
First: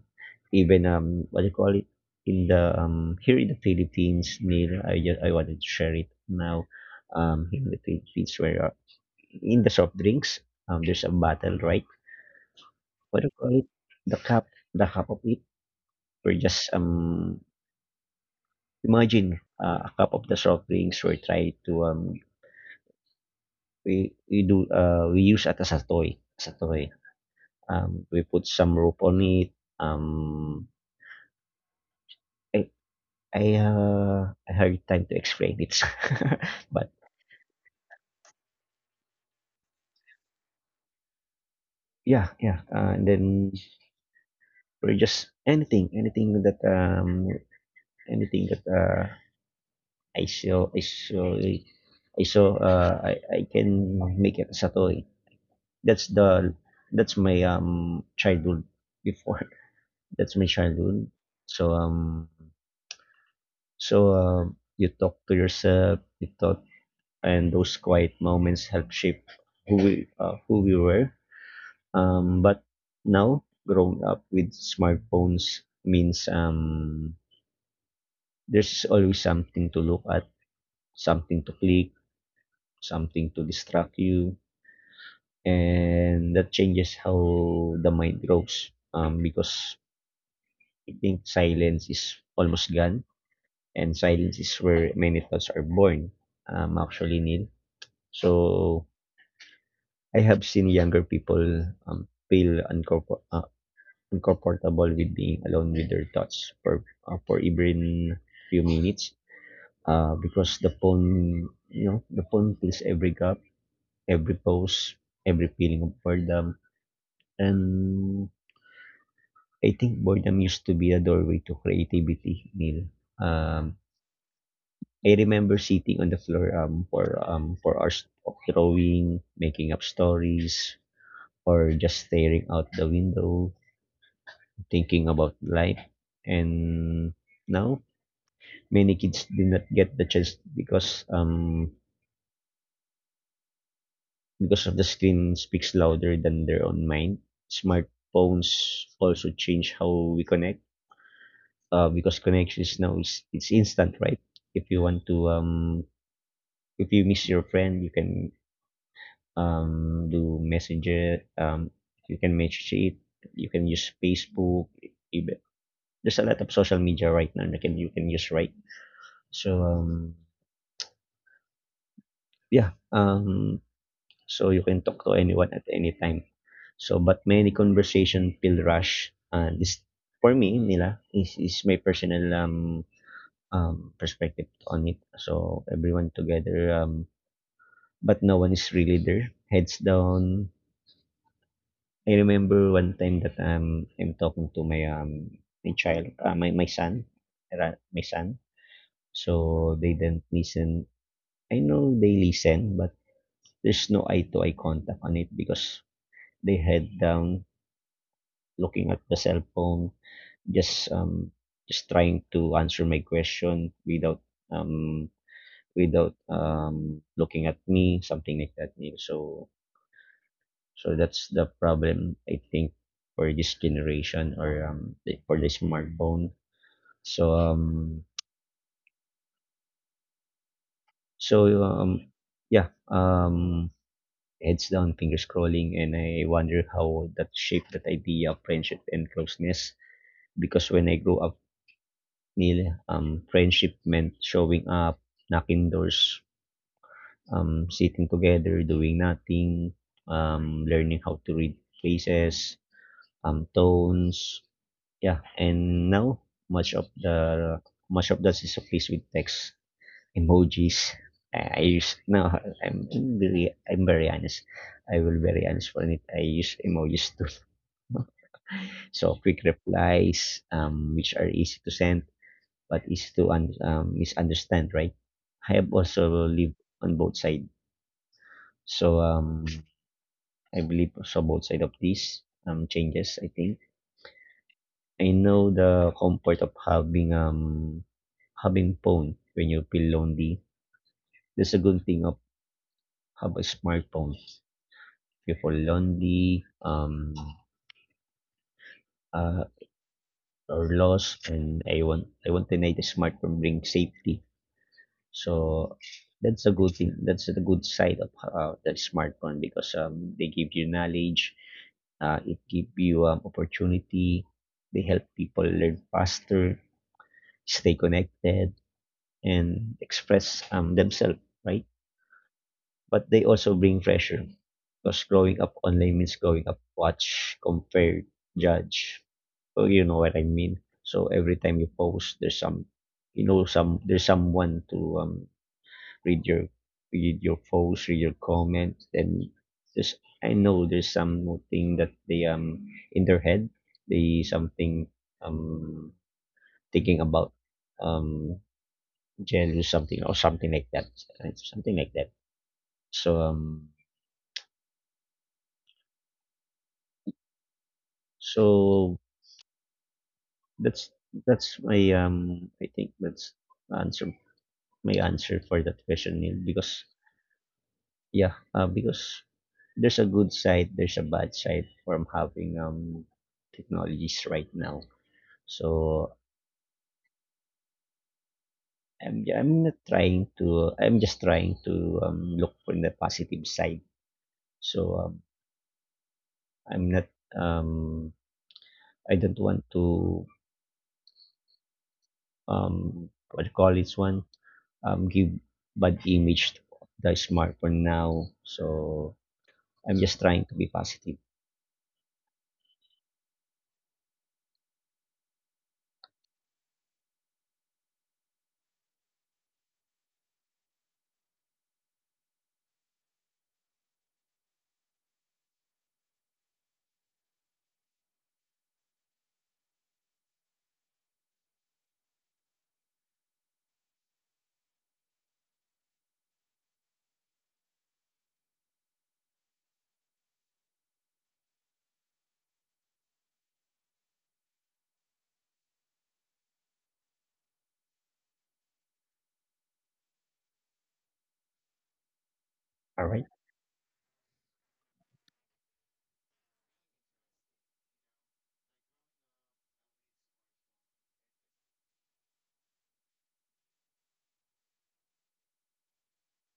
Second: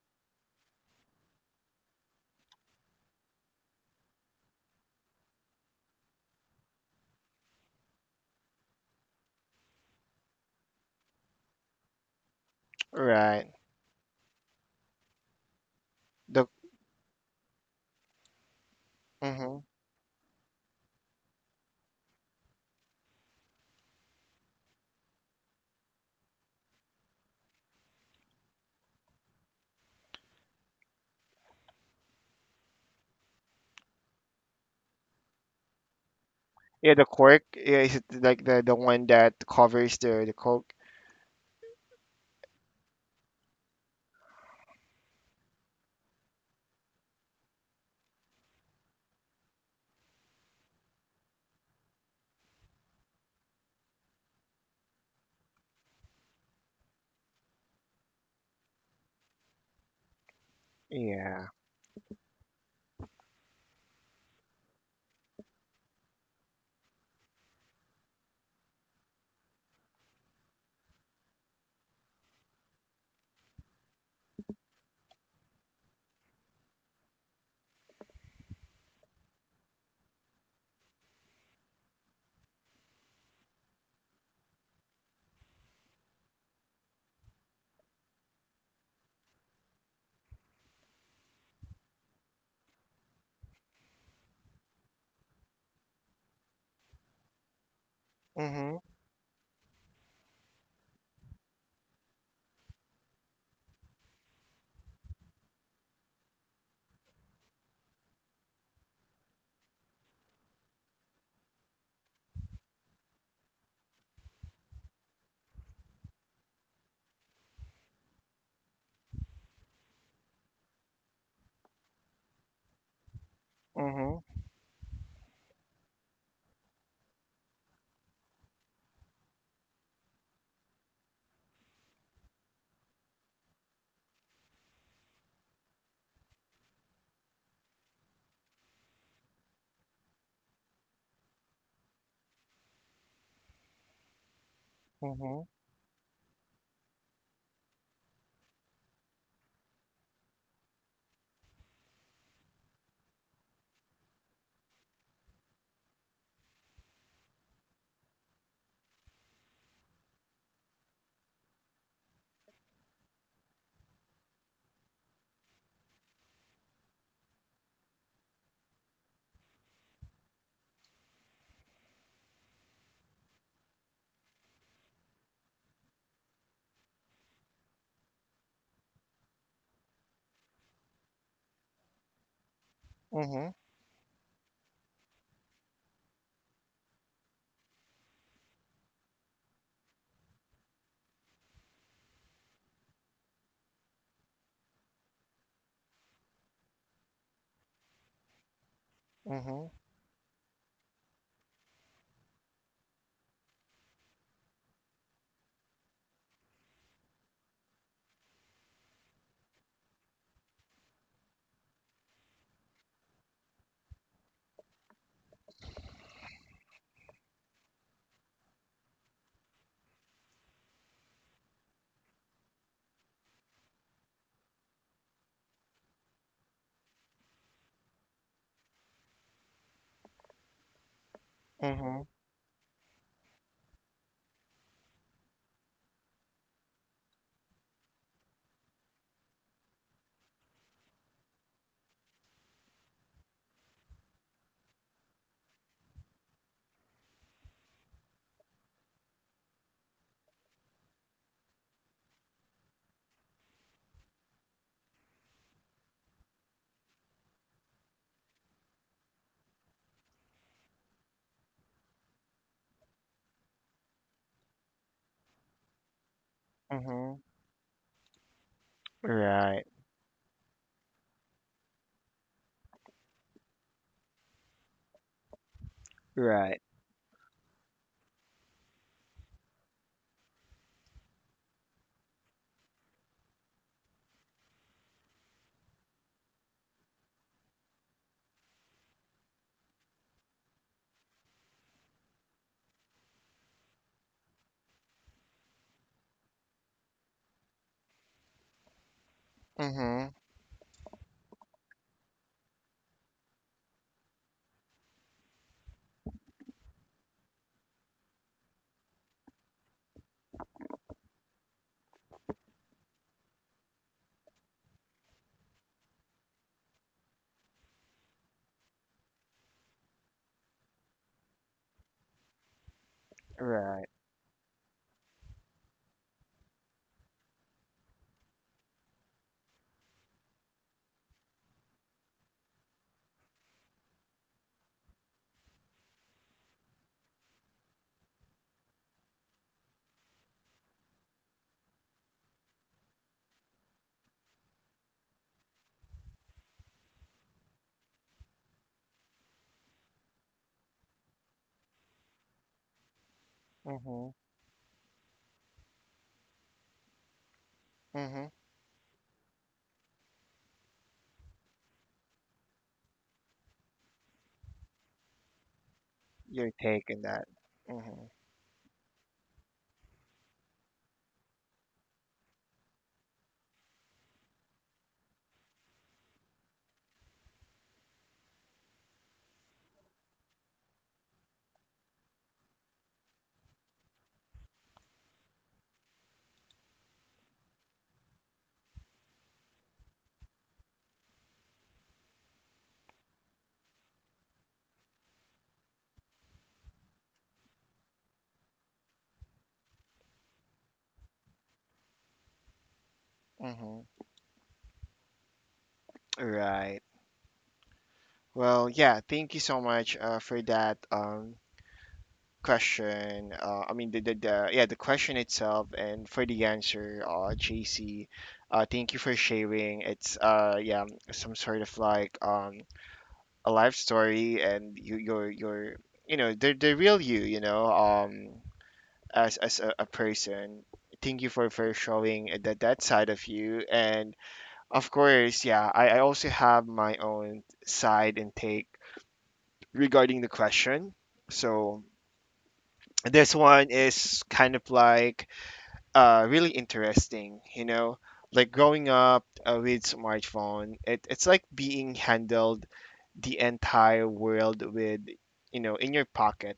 even, what do you call it, in the, here in the Philippines, near I just, I wanted to share it now, here in the Philippines, where, in the soft drinks, there's a battle, right? What do you
Right.
call it? The cup the cup of it, or
The
just, imagine,
mm-hmm.
a cup of the soft drinks. We try to, we use it as a toy. We put some rope on it, um, I I hard time to explain it. But
Yeah, the cork. Yeah, is it like the one that covers the coke?
yeah, yeah, and then, or just anything that, anything that, I saw I saw I saw, I can make it as a toy. That's the that's my childhood before. That's my childhood.
Yeah.
So um so, you talk to yourself, you talk, and those quiet moments help shape who we who we were. But now growing up with smartphones means, there's always something to look at, something to click, something to distract you, and that changes how the mind grows. Because I think silence is almost gone, and silence is where many thoughts are born, actually, Neil.
Mm-hmm.
So, I have seen younger people, feel uncomfortable with being alone with their thoughts for even few minutes, because the phone, the phone fills every gap, every pause, every feeling of boredom. And I think boredom used to be a doorway to creativity, Neil. Um,
Mm-hmm.
I remember sitting on the floor, for hours of drawing, making up stories, or just staring out the window, thinking about life. And now many kids did not get the chance because, because of the screen
Mm-hmm.
speaks louder than their own mind. Smartphones also change how we connect. Because connections now is it's instant, right? If you want to um if you miss your friend, you can, do Messenger. You can message it. You can use Facebook. even- There's a lot of social media right now that can you can use, right. So, yeah, so you can talk to anyone at any time. But many conversation feel rush. This for me nila is my personal
Mm-hmm.
perspective on it. So everyone together, but no one is really there. Heads down. I remember one time that, I'm talking to my son,
Mm-hmm.
so they didn't listen. I know they listen, but there's no eye to eye contact on it because they head down, looking at the cell phone, just um just trying to answer my question, without um without looking at me, something like that, Neil. So that's the problem I think for this generation, for the smartphone. So um so,
Mm-hmm.
yeah, heads down, finger scrolling, and I wonder how that shaped that idea of friendship and closeness. Because when I grew up, Neil, friendship meant showing up, knocking doors, sitting together, doing nothing, learning how to read faces, tones. Yeah, and now much of the much of that is replaced with text, emojis. I use now. I'm very honest. I will very honest for it. I use
Mm-hmm.
emojis too. So quick
Right.
replies, which are easy to send but easy to misunderstand, right? I have also
Right.
lived on both sides, so, I believe also both side of these changes. I think I know the comfort of having phone when you feel lonely. That's a good thing of have a smartphone. If you feel lonely, uh,
Mm-hmm.
or lost, and I want to make the smartphone bring safety. So that's a good thing. That's the good side of, the smartphone because, they give you knowledge. It give you, opportunity. They help people learn faster, stay connected, and express, themselves. Right. But they also bring
Right.
pressure because growing up online means growing up watch, compare, judge. So you know what I mean. So every time you post, there's someone to, read your read your post, read your comment. Then there's I know there's something that they, in their head, they something, um thinking about, um jealous, something or something like that, right? Something like that. So um
Mm-hmm. Mm-hmm.
so, That's that's my I think that's answer my answer for that question, Neil,
You're
because
taking that. Mm-hmm.
yeah, because there's a good side, there's a bad side from having, technologies right now, so I'm not trying to I'm just trying to, look for the positive side, so, I'm not um I don't want to, what you call this one, give bad image to the smartphone now, so I'm just trying to be positive.
Mm-hmm. Right. Well, yeah, thank you so much for that question. I mean the yeah, the question itself and for the answer, JC. Thank you for sharing. It's yeah, some sort of like a life story and you your you know, the real you know, as a person. Thank you for showing that, that side of you. And of course, yeah, I also have my own side and take regarding the question. So
All right.
this one is kind of like really interesting. You know, like growing up with smartphone, it's like being handled the entire world with, you know, in your pocket,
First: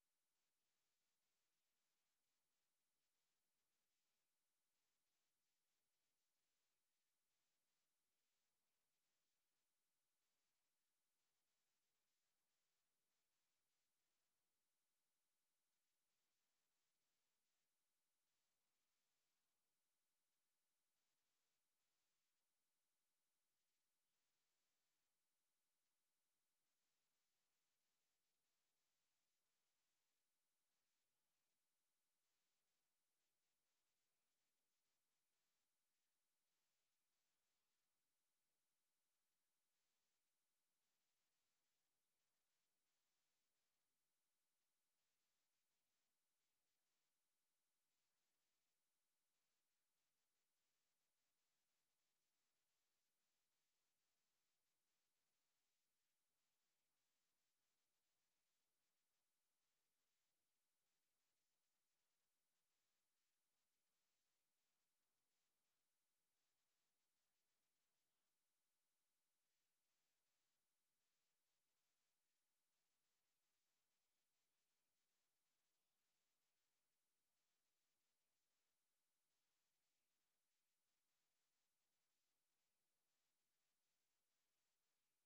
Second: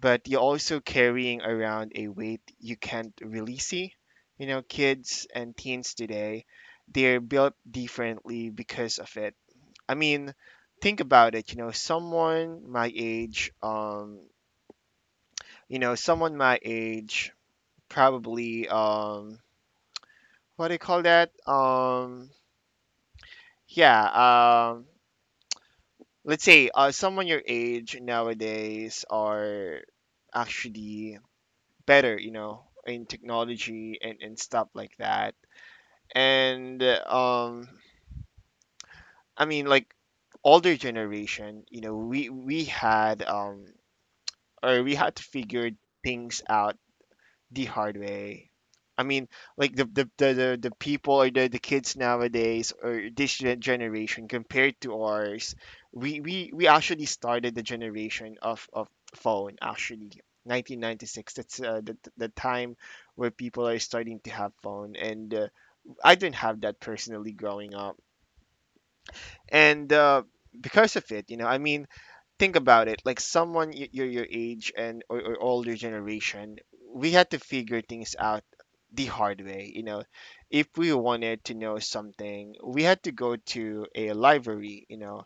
but you're also carrying around a weight you can't really see. You know, kids and teens today, they're built differently because of it. I mean, think about it. You know, someone my age, you know, someone my age probably what do you call that? Yeah. Let's say someone your age nowadays are actually better, you know, in technology and stuff like that. And I mean, like older generation, you know, we had or we had to figure things out the hard way. I mean, like the people, or the kids nowadays, or this generation compared to ours, we actually started the generation of phone actually. 1996, that's the time where people are starting to have phone. And I didn't have that personally growing up. And because of it, you know, I mean, think about it, like someone your age and, or, older generation, we had to figure things out the hard way, you know. If we wanted to know something, we had to go to a library, you know,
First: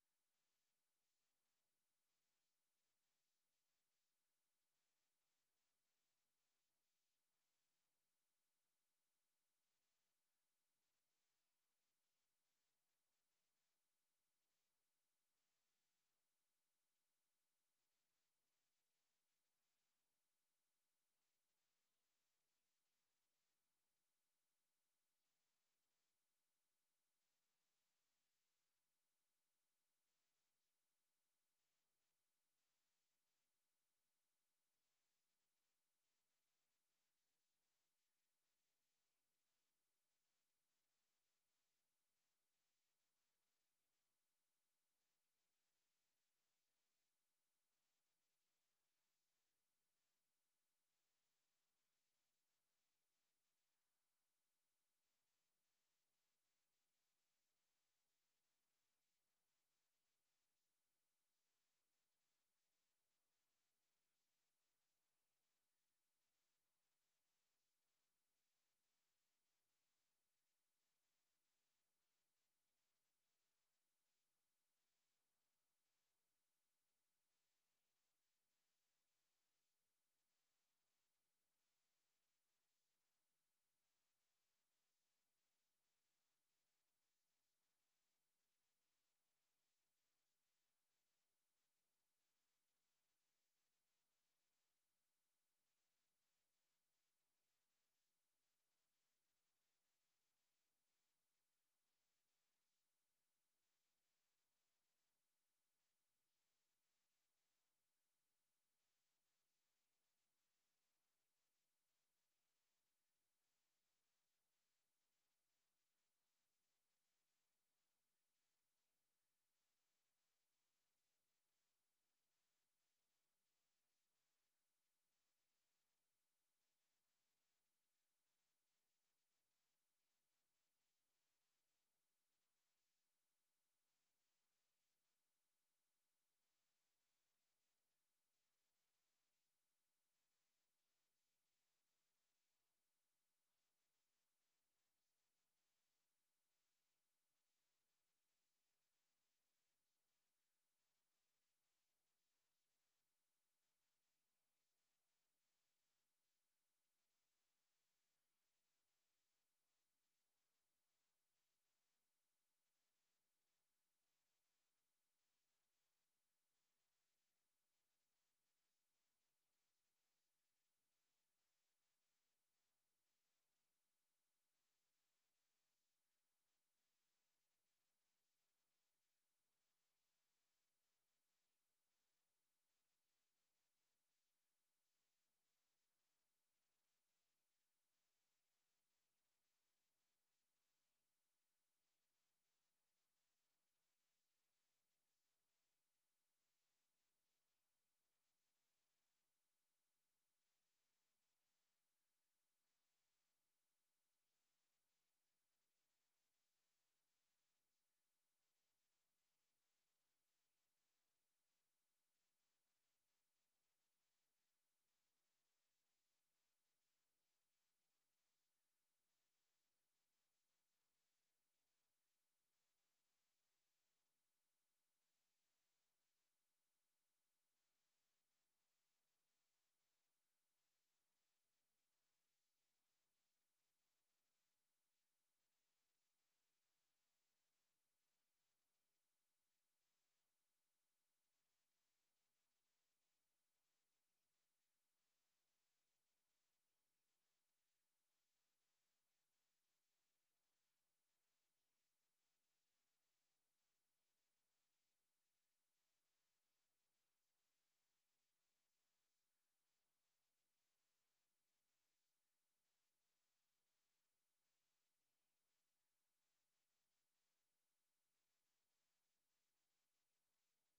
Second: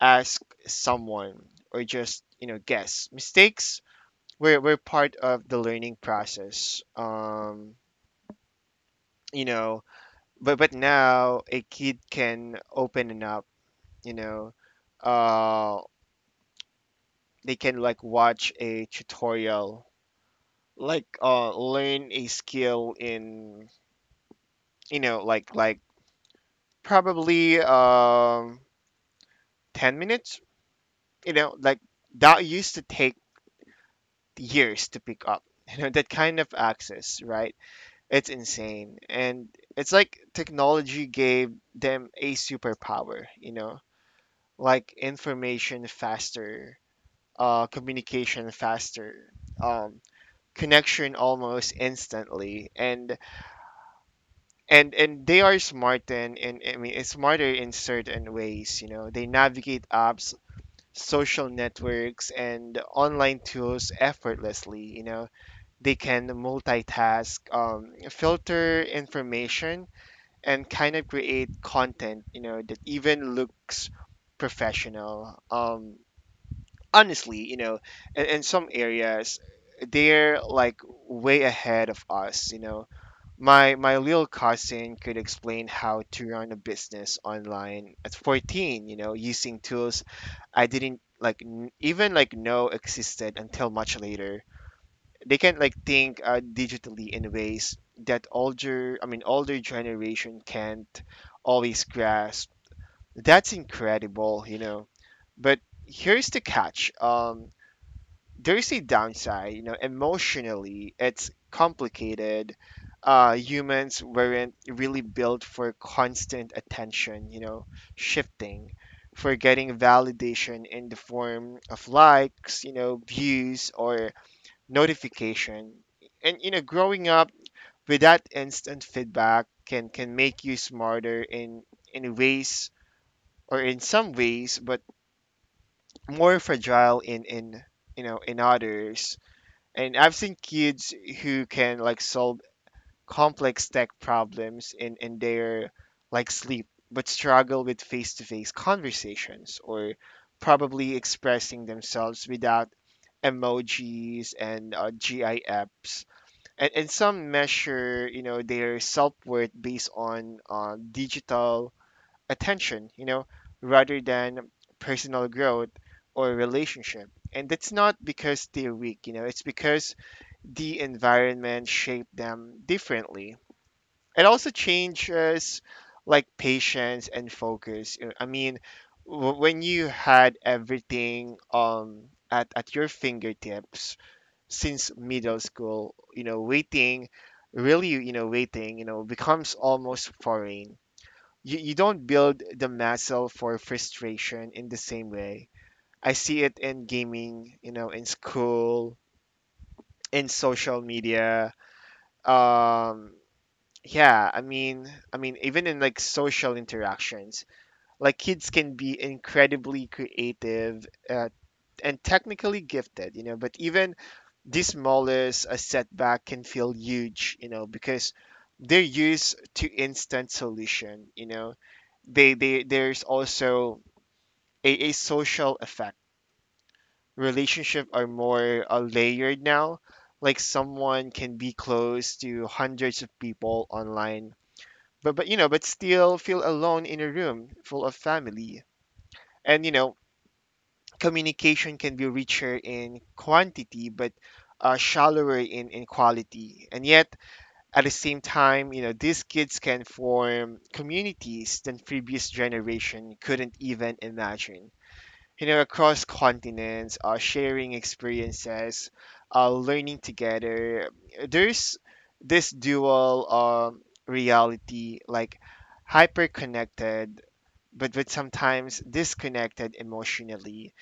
ask someone, or just, you know, guess. Mistakes were part of the learning process. You know but now a kid can open it up, you know. uh they can like watch a tutorial, like learn a skill in, you know, probably 10 minutes, you know, like that used to take years to pick up. You know, that kind of access, right? It's insane. And it's like technology gave them a superpower, you know. Like information faster, communication faster, um connection almost instantly. And and they are smart, and I mean, it's smarter in certain ways. You know, they navigate apps, social networks, and online tools effortlessly. You know, they can multitask, filter information, and kind of create content. You know, that even looks professional. Honestly, you know, in some areas, they're like way ahead of us. You know, my little cousin could explain how to run a business online at 14. You know, using tools I didn't n- even like know existed until much later. They can like think digitally in ways that older, I mean, older generation can't always grasp. That's incredible, you know. But here's the catch. There's a downside, you know. Emotionally it's complicated. Humans weren't really built for constant attention, you know, shifting, for getting validation in the form of likes, you know, views, or notification. And you know, growing up with that instant feedback can make you smarter in ways, or in some ways, but more fragile in you know, in others. And I've seen kids who can like solve complex tech problems in their like sleep, but struggle with face-to-face conversations, or probably expressing themselves without emojis and GIFs. And some measure, you know, their self-worth based on digital attention, you know, rather than personal growth or relationship. And that's not because they're weak, you know, it's because the environment shape them differently. It also changes like patience and focus. You know, I mean, when you had everything at your fingertips since middle school, you know, waiting, really, you know, waiting, you know, becomes almost foreign. You don't build the muscle for frustration in the same way. I see it in gaming, you know, in school, in social media. Um Yeah, I mean, even in like social interactions, like kids can be incredibly creative and technically gifted, you know, but even the smallest a setback can feel huge, you know, because they're used to instant solution, you know. They there's also a social effect. Relationship are more layered now. Like someone can be close to hundreds of people online, but you know, but still feel alone in a room full of family, and you know, communication can be richer in quantity but shallower in quality. And yet at the same time, you know, these kids can form communities that previous generation couldn't even imagine, you know, across continents, sharing experiences, learning together. There's this dual reality, like hyper connected, but sometimes disconnected emotionally.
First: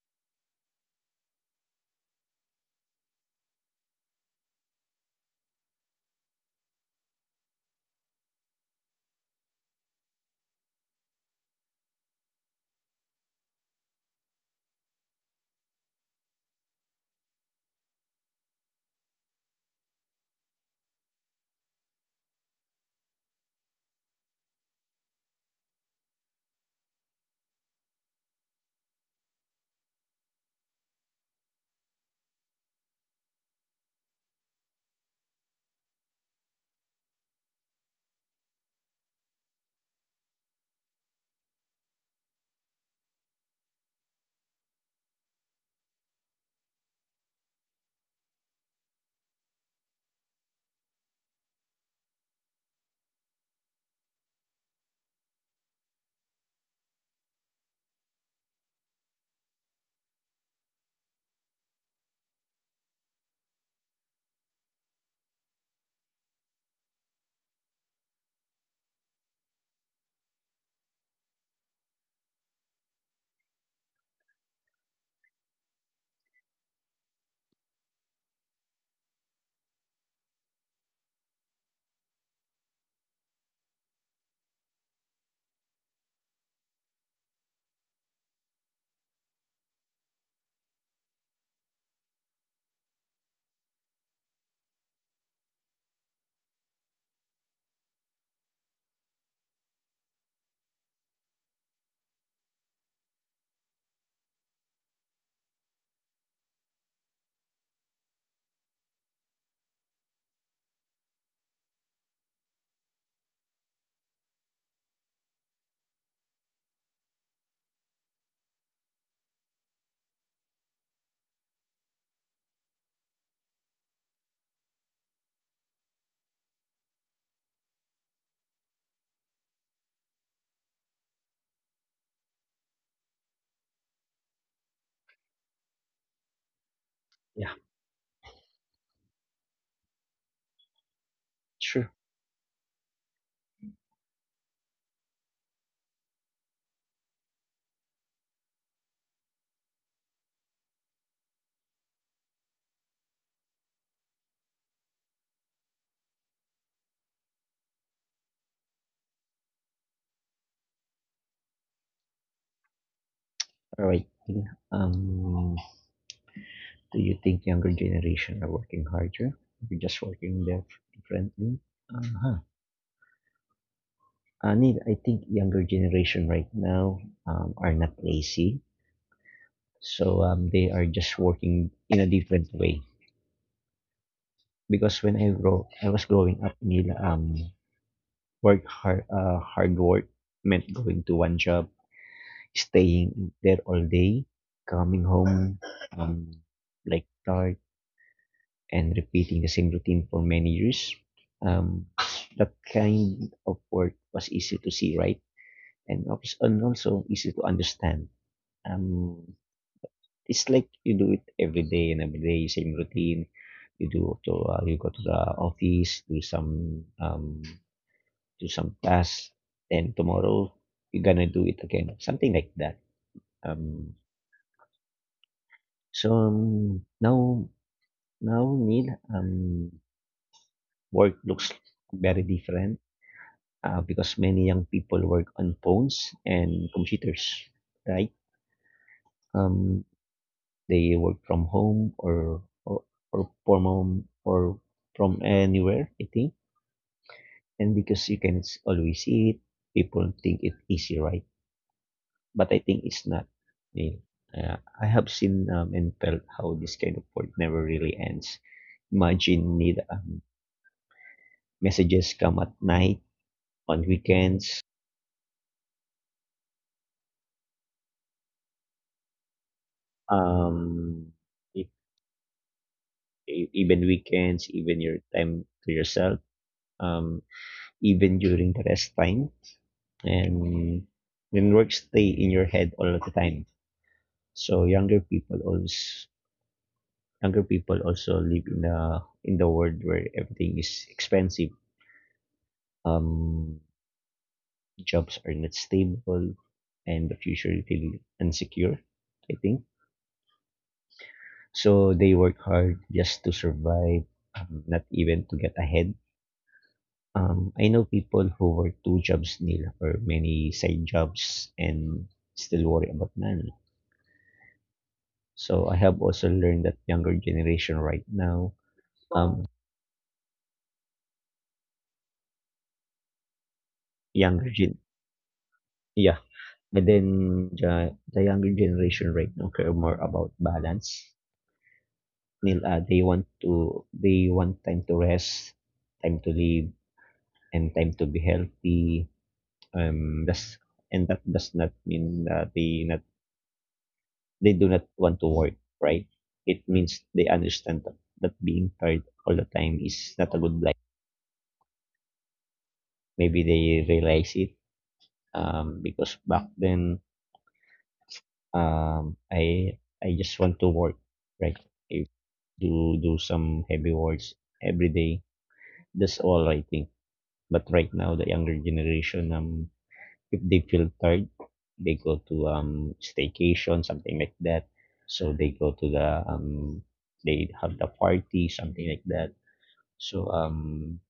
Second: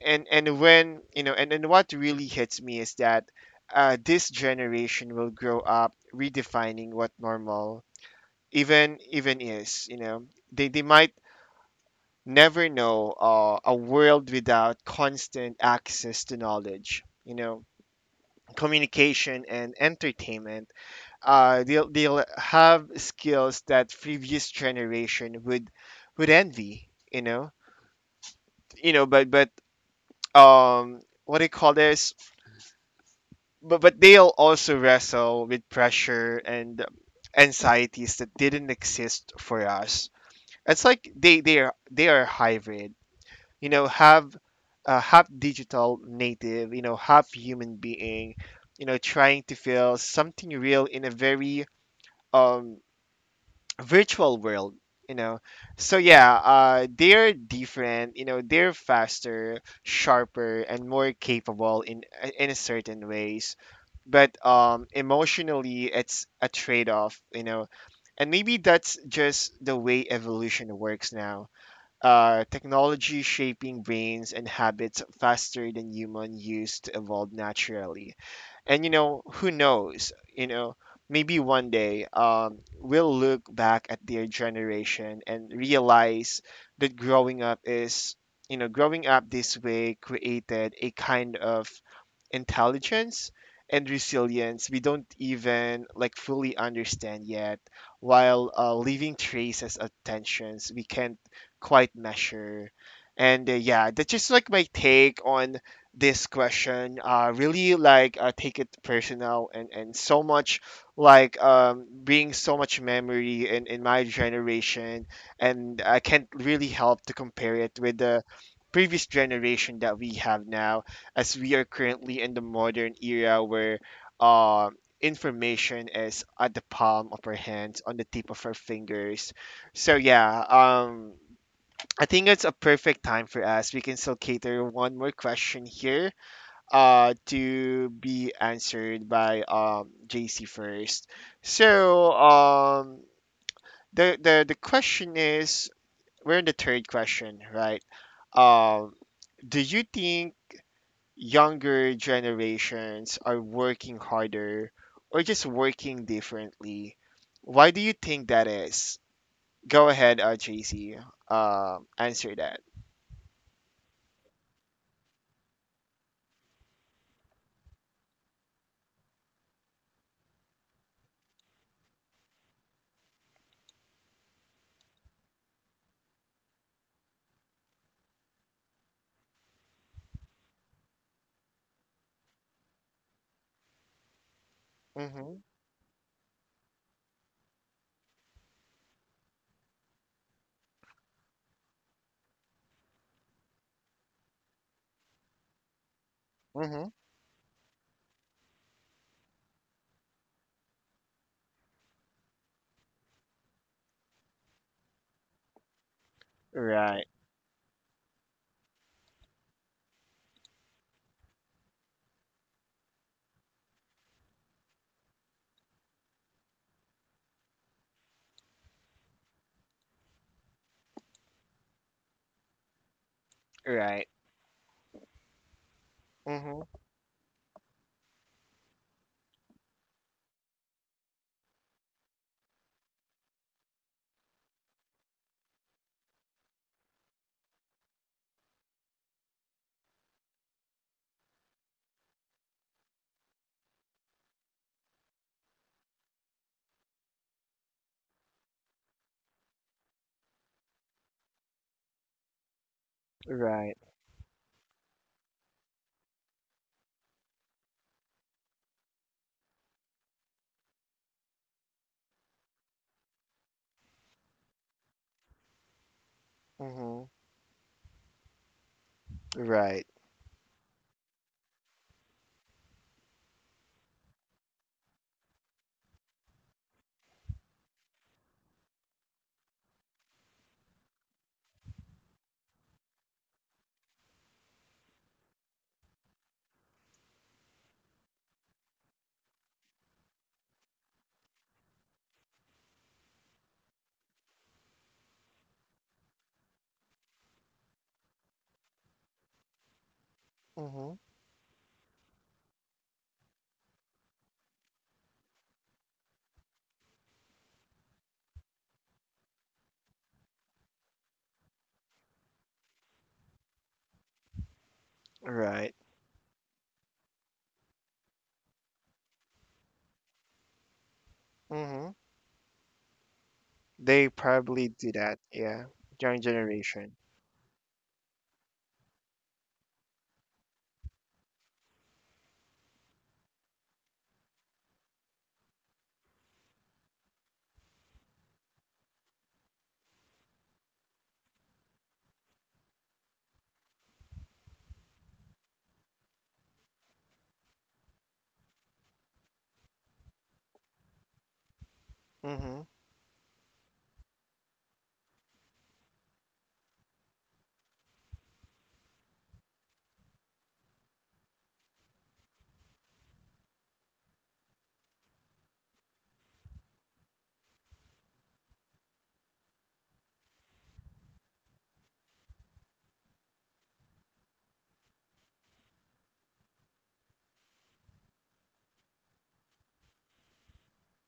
And when you know, and what really hits me is that this generation will grow up redefining what normal even is. You know, they might never know a world without constant access to knowledge, you know, communication and entertainment. They'll have skills that previous generation would envy, you know. You know but what do you call this but they'll also wrestle with pressure and anxieties that didn't exist for us. It's like they are hybrid, you know, half half digital native, you know, half human being, you know, trying to feel something real in a very um virtual world, you know. So yeah, they're different, you know, they're faster, sharper and more capable in certain ways, but emotionally it's a trade-off, you know. And maybe that's just the way evolution works now. Technology shaping brains and habits faster than human used to evolve naturally. And you know, who knows, you know, maybe one day we'll look back at their generation and realize that growing up is you know growing up this way created a kind of intelligence and resilience we don't even like fully understand yet, while leaving traces of tensions we can't quite measure. And yeah, that's just like my take on this question. Really like, take it personal, and so much, like being so much memory in my generation, and I can't really help to compare it with the previous generation that we have now, as we are currently in the modern era where uh, information is at the palm of our hands, on the tip of our fingers. So yeah, I think it's a perfect time for us. We can still cater one more question here
Yeah,
to be answered by JC first.
sure.
So the question is, we're in the third question, right? Um, do you think younger generations are working harder or just working differently? Why do you think that is? Go ahead, JC. Answer that.
All right. Um, do you think younger generation are working harder? We're just working differently. Uh-huh. I mean, I think younger generation right now, are not lazy, so, they are just working in a different way. Because when I
Mm-hmm.
grow, I was growing up, Neil, hard work meant going to one job, staying there all day, coming home, um,
Mm-hmm.
like tired, and repeating the same routine for many years. Um, that kind of work was easy to see, right? And also
Right.
easy to understand. Um, it's like you do it every day and every day, same routine. You go to the office, do some, do some tasks, and tomorrow you're gonna do it again, something like that. Um,
Right.
So,
Mm-hmm.
um, now, Neil, um, work looks very different, because many young people work on phones and computers, right? Um, they work from home, or from anywhere, I think. And because you can always see it, people think it's easy, right? But I think it's not.
Right.
Neil. I have seen, and felt how this kind of work never really ends. Imagine need messages come at night, on weekends,
Mm-hmm. Right.
um, e- even weekends, even your time to yourself, um, even during the rest time, and when work stay in your head all the time. So younger people also live in the world where everything is expensive. Um, Jobs are not stable, and the future feel insecure, I think.
Mm-hmm.
So they work hard just to survive, not even to get ahead. I know people who work two jobs, Neil, or many side jobs, and still worry about money. So I
Right.
have also learned that younger generation right now, Oh, um,
Mm-hmm. They
younger
probably
gen,
do that. Yeah.
yeah,
Young
and
generation.
then the, the younger generation right now care more about balance. Neil, they want time to rest, time to live, and time to be healthy. Does And that does not mean that they do not want to work, right? It means they understand that being tired all the time is not a good life.
Mm-hmm.
Maybe they realize it, because back then, I just want to work, right? If do some heavy works every day. That's all I think. But right now, the younger generation, if they feel tired, they go to, staycation, something like that. So they have the party, something like that. So um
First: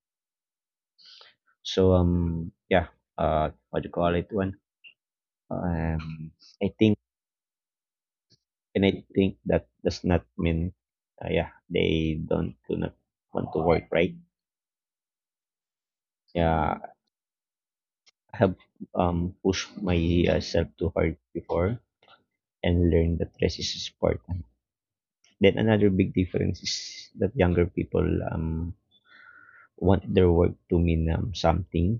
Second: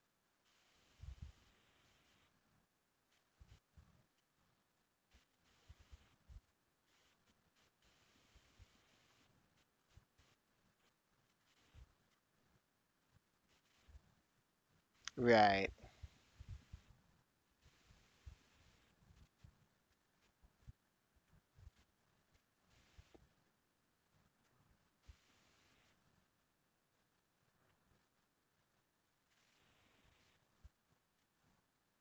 so, yeah, what do you call it one? Um I think I think that does not mean, yeah, they don't do not want to work, right?
Right.
Yeah, I have pushed myself too hard before and learned that rest is a sport. Then another big difference is that younger people, um, want their work to mean, something.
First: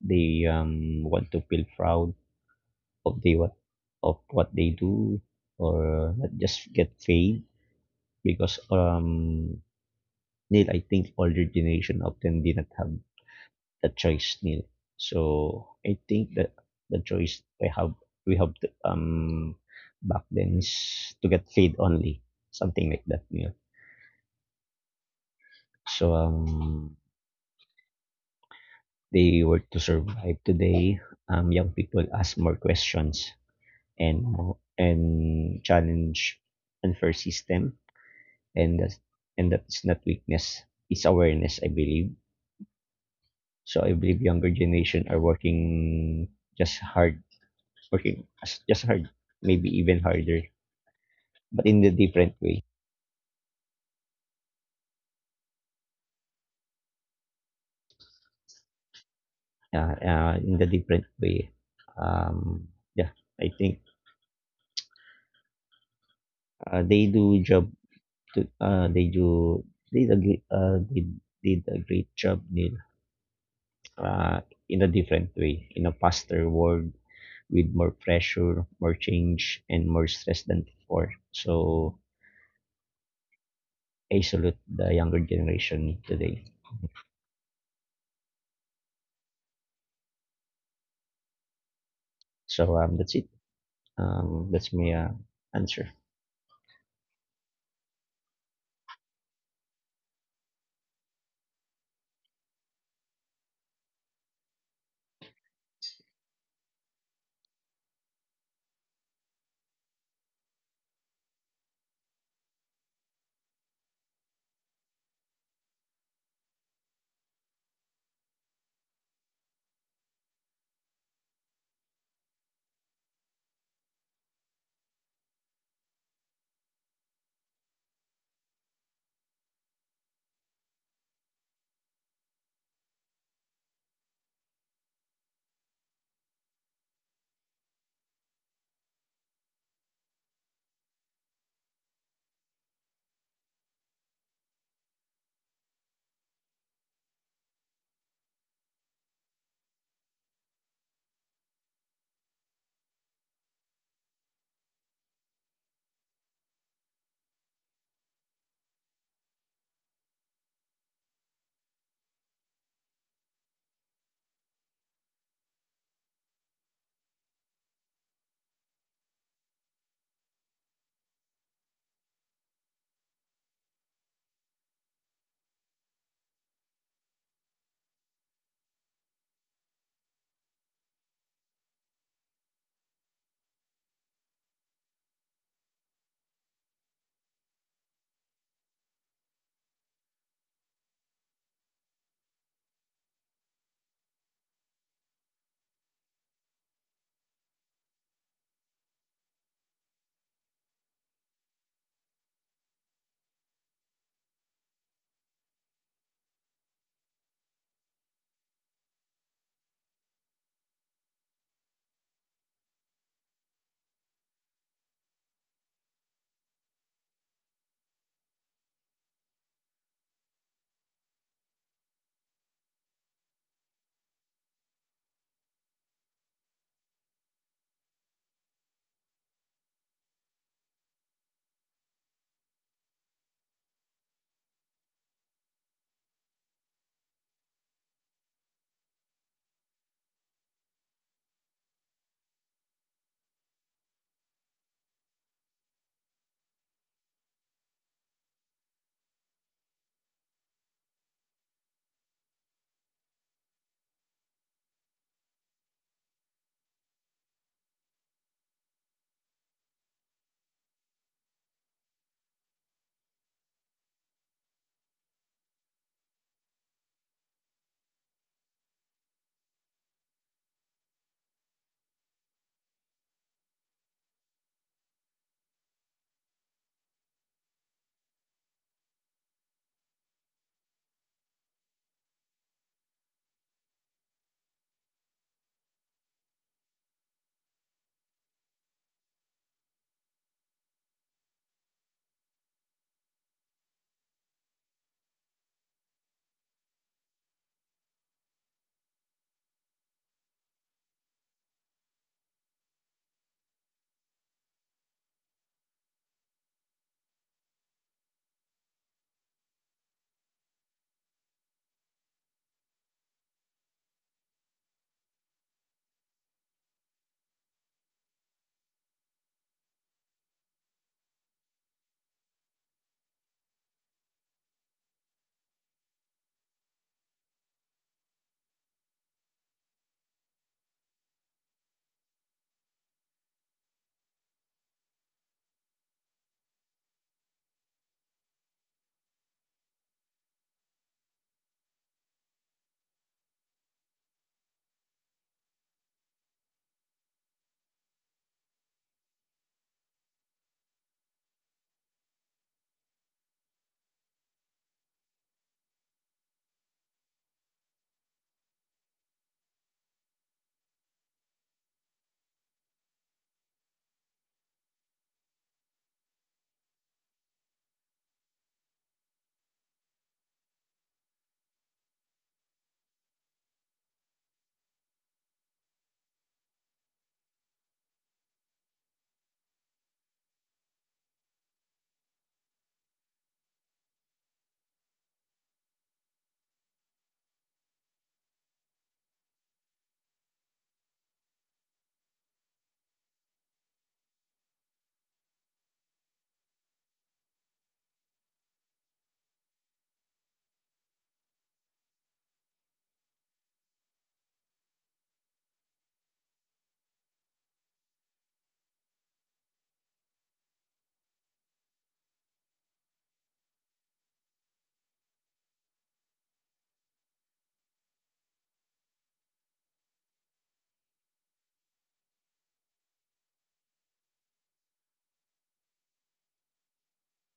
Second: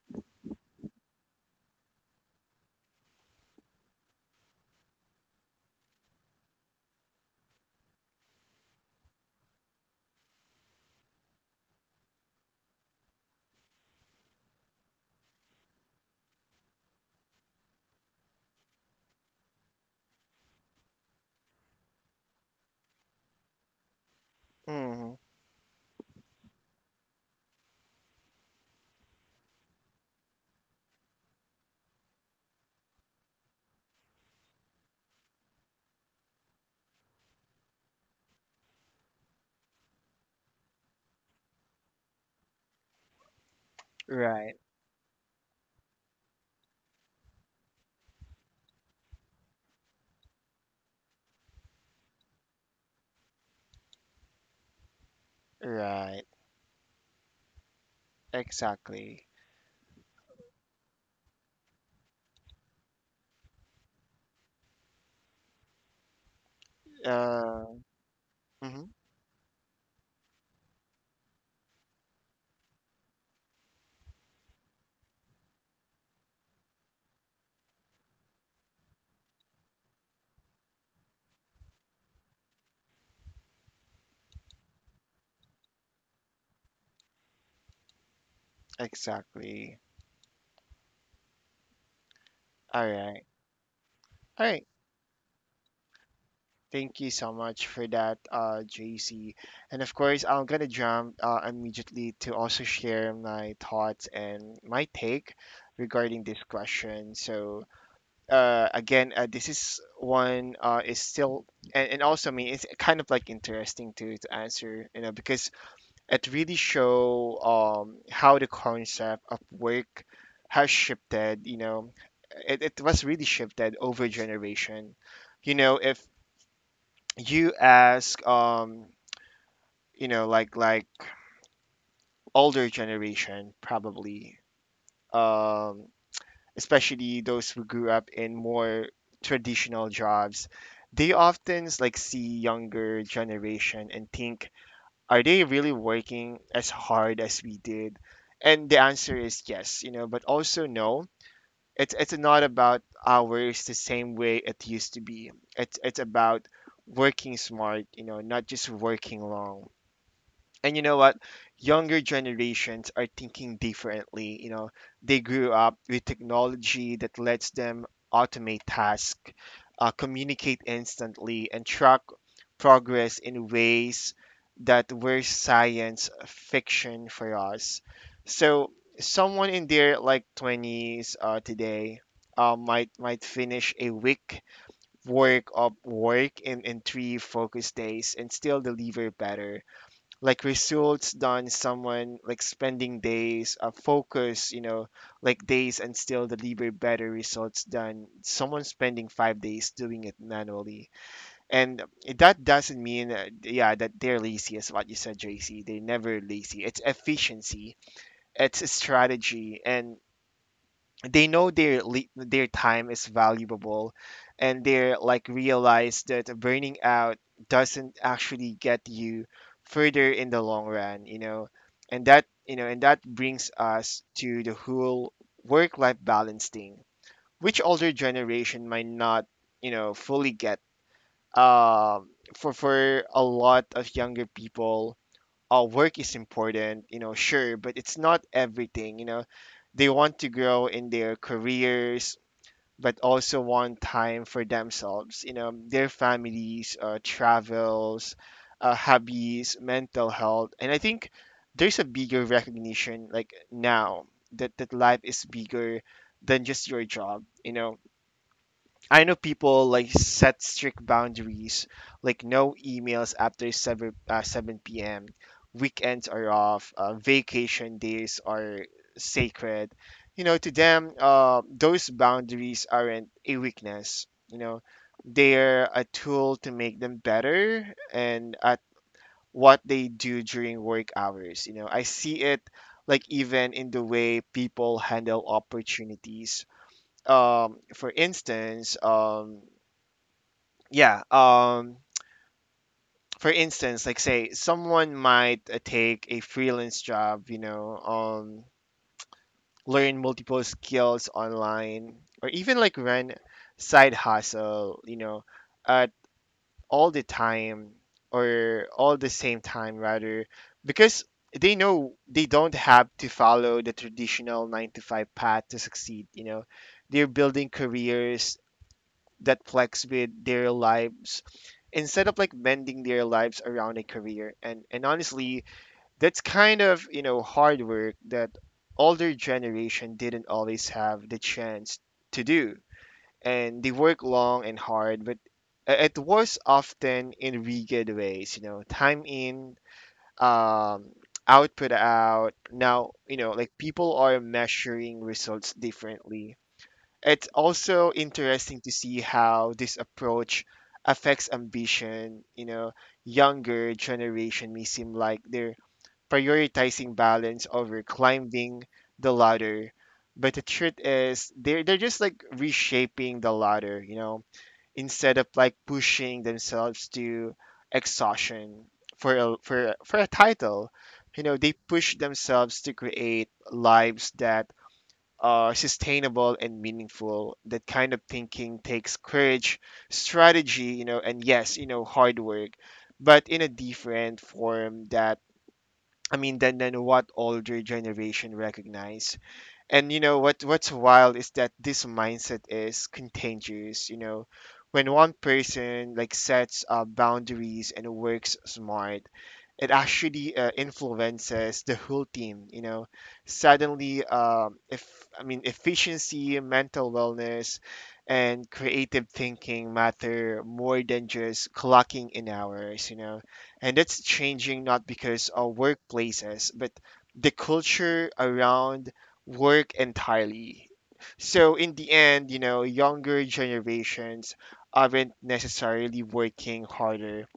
They, want to feel proud of they what of what they do, or not just get paid. Because, Neil, I think older generation often did not have the choice, Neil. So I think that the choice we have, back then is to get paid only, something like that, Neil.
Mm-hmm.
So they work to survive today. Young people ask more questions and challenge unfair system, and that's not weakness. It's awareness, I believe. So I believe younger
Right.
generation are working just hard, working as- just hard, maybe even harder, but in the different way.
Right. Exactly.
In the different way. Um, yeah, I think, they do job
Uh,
to
Mm-hmm.
they do did a great job, Neil, uh, in a different way, in a faster world with more pressure, more change, and more stress than before. So I salute the younger generation today.
exactly.
so
All
um that's
right.
it,
All right.
that's my, answer.
Thank you so much for that, JC. And of course, I'm gonna jump immediately to also share my thoughts and my take regarding this question. So, again, this is one is still, and also, I mean, it's kind of like interesting to answer, you know, because it really show how the concept of work has shifted, you know, it was really shifted over generation. You know, if you ask you know, like older generation probably um especially those who grew up in more traditional jobs, they often like see younger generation and think, are they really working as hard as we did? And the answer is yes, you know, but also no. It's not about hours the same way it used to be. It's about working smart, you know, not just working long. And you know what, younger generations are thinking differently, you know, they grew up with technology that lets them automate tasks, communicate instantly and track progress in ways that were science fiction for us. So someone in their like 20s today might finish a week work of work in three focus days and still deliver better like results done someone like spending days focus, you know, like days, and still deliver better results than someone spending 5 days doing it manually. And that doesn't mean yeah, that they're lazy. As what you said, JC, they're never lazy. It's efficiency, it's strategy, and they know their time is valuable, and they're like realize that burning out doesn't actually get you further in the long run, you know. And that brings us to the whole work life balance thing, which older generation might not, you know, fully get. um for a lot of younger people, work is important, you know, sure, but it's not everything, you know. They want to grow in their careers, but also want time for themselves, you know, their families, travels, hobbies, mental health. And I think there's a bigger recognition, like now, that life is bigger than just your job, you know. I know people like set strict boundaries, like no emails after 7 p.m., weekends are off, vacation days are sacred. You know, to them, those boundaries aren't a weakness. You know, they're a tool to make them better and at what they do during work hours. You know, I see it like even in the way people handle opportunities, um, for instance, um, yeah um, for instance, like say someone might take a freelance job, you know, learn multiple skills online, or even like run side hustle, you know, at all the time or all the same time, rather, because they know they don't have to follow the traditional 9 to 5 path to succeed, you know. They're building careers that flex with their lives, instead of like bending their lives around a career. And honestly, that's kind of, you know, hard work that older generation didn't always have the chance to do. And they work long and hard, but it was often in really ways, you know, time in, um output out now, you know, like people are measuring results differently. It's also interesting to see how this approach affects ambition. You know, younger generation may seem like they're prioritizing balance over climbing the ladder, but the truth is they're just like reshaping the ladder. You know, instead of like pushing themselves to exhaustion for a title, you know, they push themselves to create lives that are sustainable and meaningful. That kind of thinking takes courage, strategy, you know, and yes, you know, hard work, but in a different form that, I mean, than what older generation recognize. And you know what, what's wild is that this mindset is contagious, you know. When one person like sets boundaries and works smart, it actually influences the whole team, you know. Suddenly, if I mean efficiency, mental wellness, and creative thinking matter more than just clocking in hours, you know. And that's changing not because of workplaces, but the culture around work entirely. So in the end, you know, younger generations aren't necessarily working harder.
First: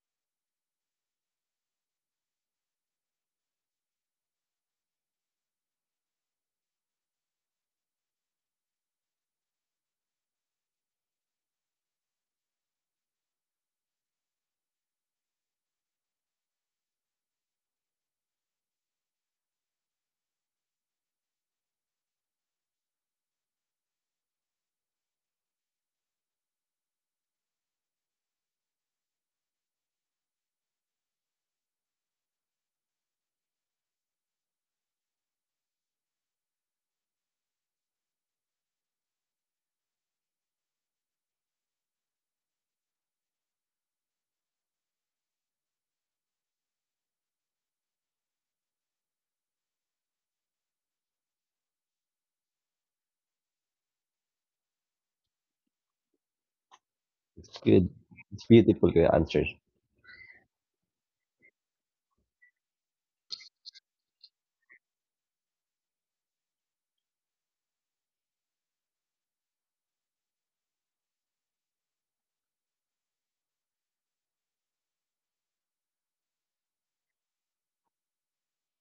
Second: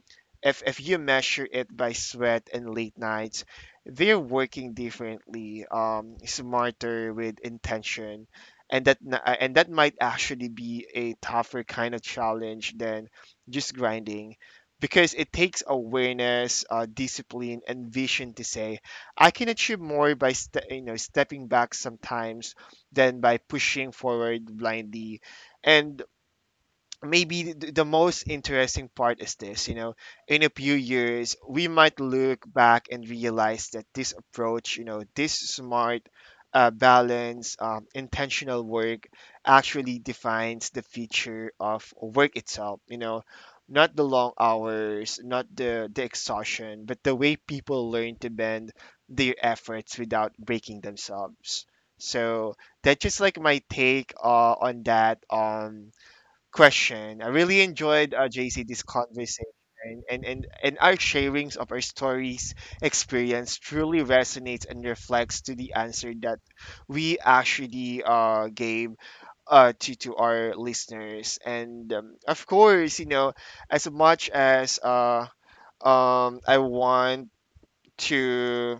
If you measure it by sweat and late nights, they're working differently, smarter with intention, and that might actually be a tougher kind of challenge than just grinding, because it takes awareness, discipline, and vision to say I can achieve more by you know, stepping back sometimes than by pushing forward blindly. And maybe the most interesting part is this, you know. In a few years we might look back and realize that this approach, you know, this smart balance, intentional work actually defines the feature of work itself, you know, not the long hours, not the exhaustion, but the way people learn to bend their efforts without breaking themselves. So that's just like my take, on that question. I
It's
really
good.
enjoyed,
It's
JC, this
beautiful your answer.
conversation, and our sharings of our stories experience truly resonates and reflects to the answer that we actually gave to our listeners. And of course, you know, as much as I want to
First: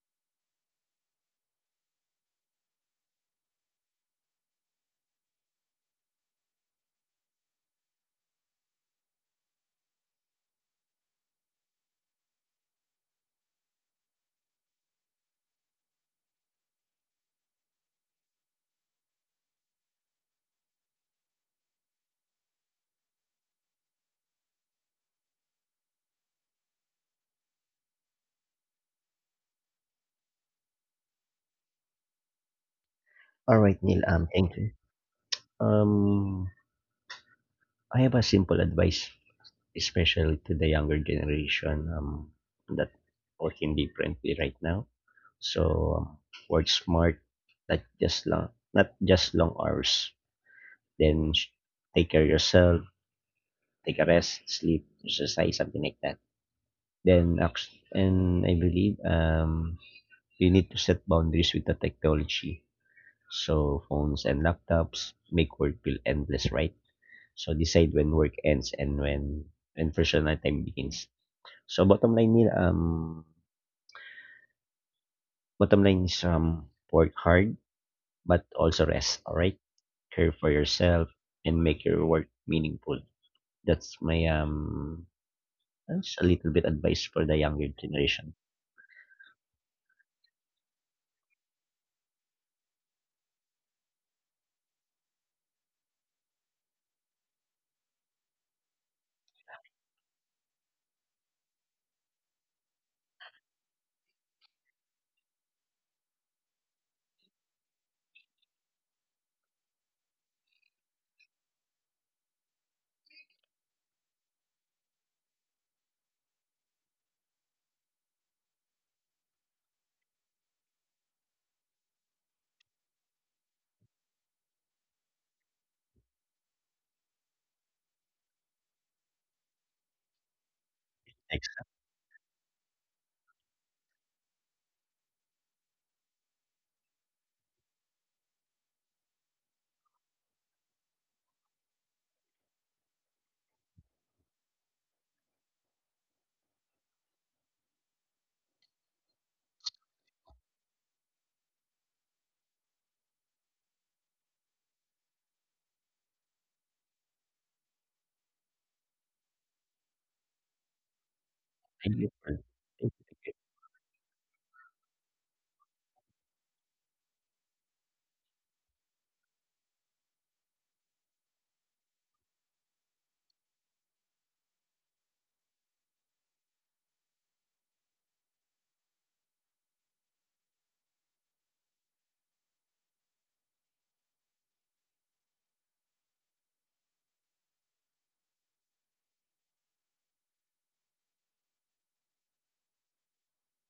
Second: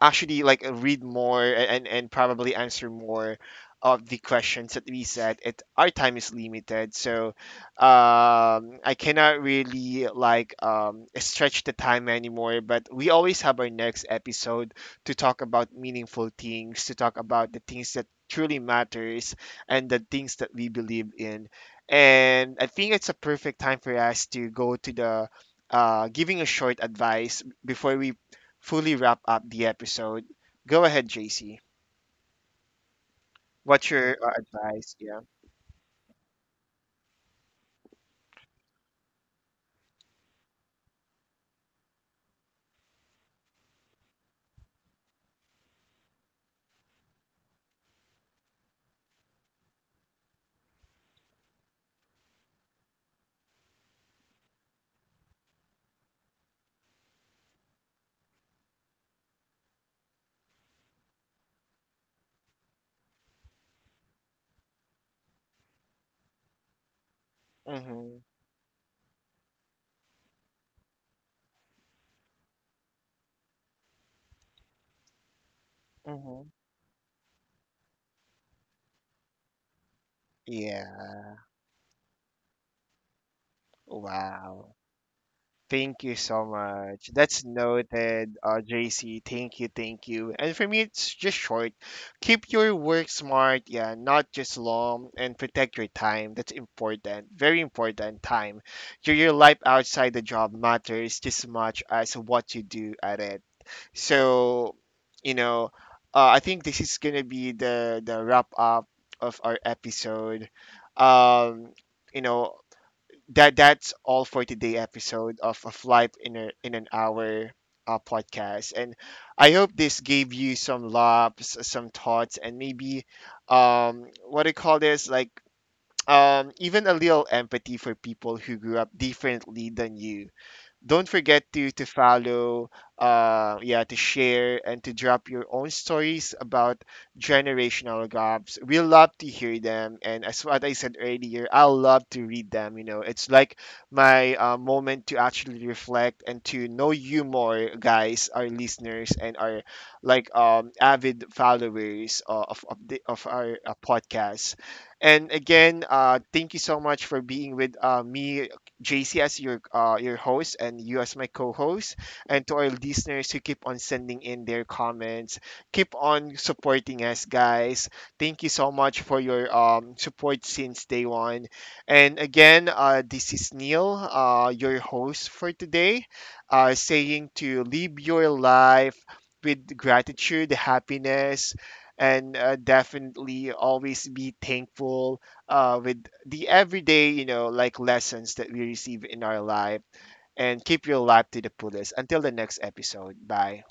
actually like read more, and probably answer more of the questions that we said it, our time is limited. So I cannot really like stretch the time anymore, but we always have our next episode to talk about meaningful things, to talk about the things that truly matters and the things that we believe in. And I think it's a perfect time for us to go to the giving a short advice before we fully wrap up the episode. Go ahead, JC.
All right,
What's
Neil,
your
thank you.
advice? Yeah.
um I have a simple advice especially to the younger generation, that working differently right now. So, um, work smart, not just long, not just long hours. Then take care of yourself, take a rest, sleep, exercise, something like that. And I believe, we need to set boundaries with the technology. So phones and laptops make work feel endless, right? So decide when
Mm-hmm.
work ends and when personal time begins. So bottom line is,
Mm-hmm.
work hard, but also rest. All right, care for yourself
Yeah.
and make your work meaningful. That's my
Wow.
um,
Thank you
that's a
so
little bit advice
much.
for the
That's
younger generation.
noted, JC. Thank you, thank you. And for me, it's just short. Keep your work smart, yeah, not just long, and protect your time. That's important, very important. Time. Your life outside the job matters just as much as what you do at it. So, you know, I think this is gonna be the wrap up of our episode. Um, you know, that that's all for today episode of life in a, in an hour podcast, and I hope this gave you some laughs, some thoughts, and maybe what do you call this like. Even a little empathy for people who grew up differently than you. Don't forget
Thanks.
to follow, yeah, to share and to drop your own stories about generational gaps. We love to hear them, and as what I said earlier, I love to read them. You know, it's like my moment to actually reflect and to know you more, guys, our listeners and our like avid followers of our podcast. And again, thank you so much for being with, me, JC, as your host, and you as my co-host,
Thank you for-
and to our
Thank
listeners
you.
who keep on sending in their comments, keep on supporting us, guys. Thank you so much for your support since day one. And again, this is Neil, your host for today, saying to live your life with gratitude, happiness, and definitely always be thankful with the everyday, you know, like lessons that we receive in our life, and keep your life to the fullest. Until the next episode. Bye.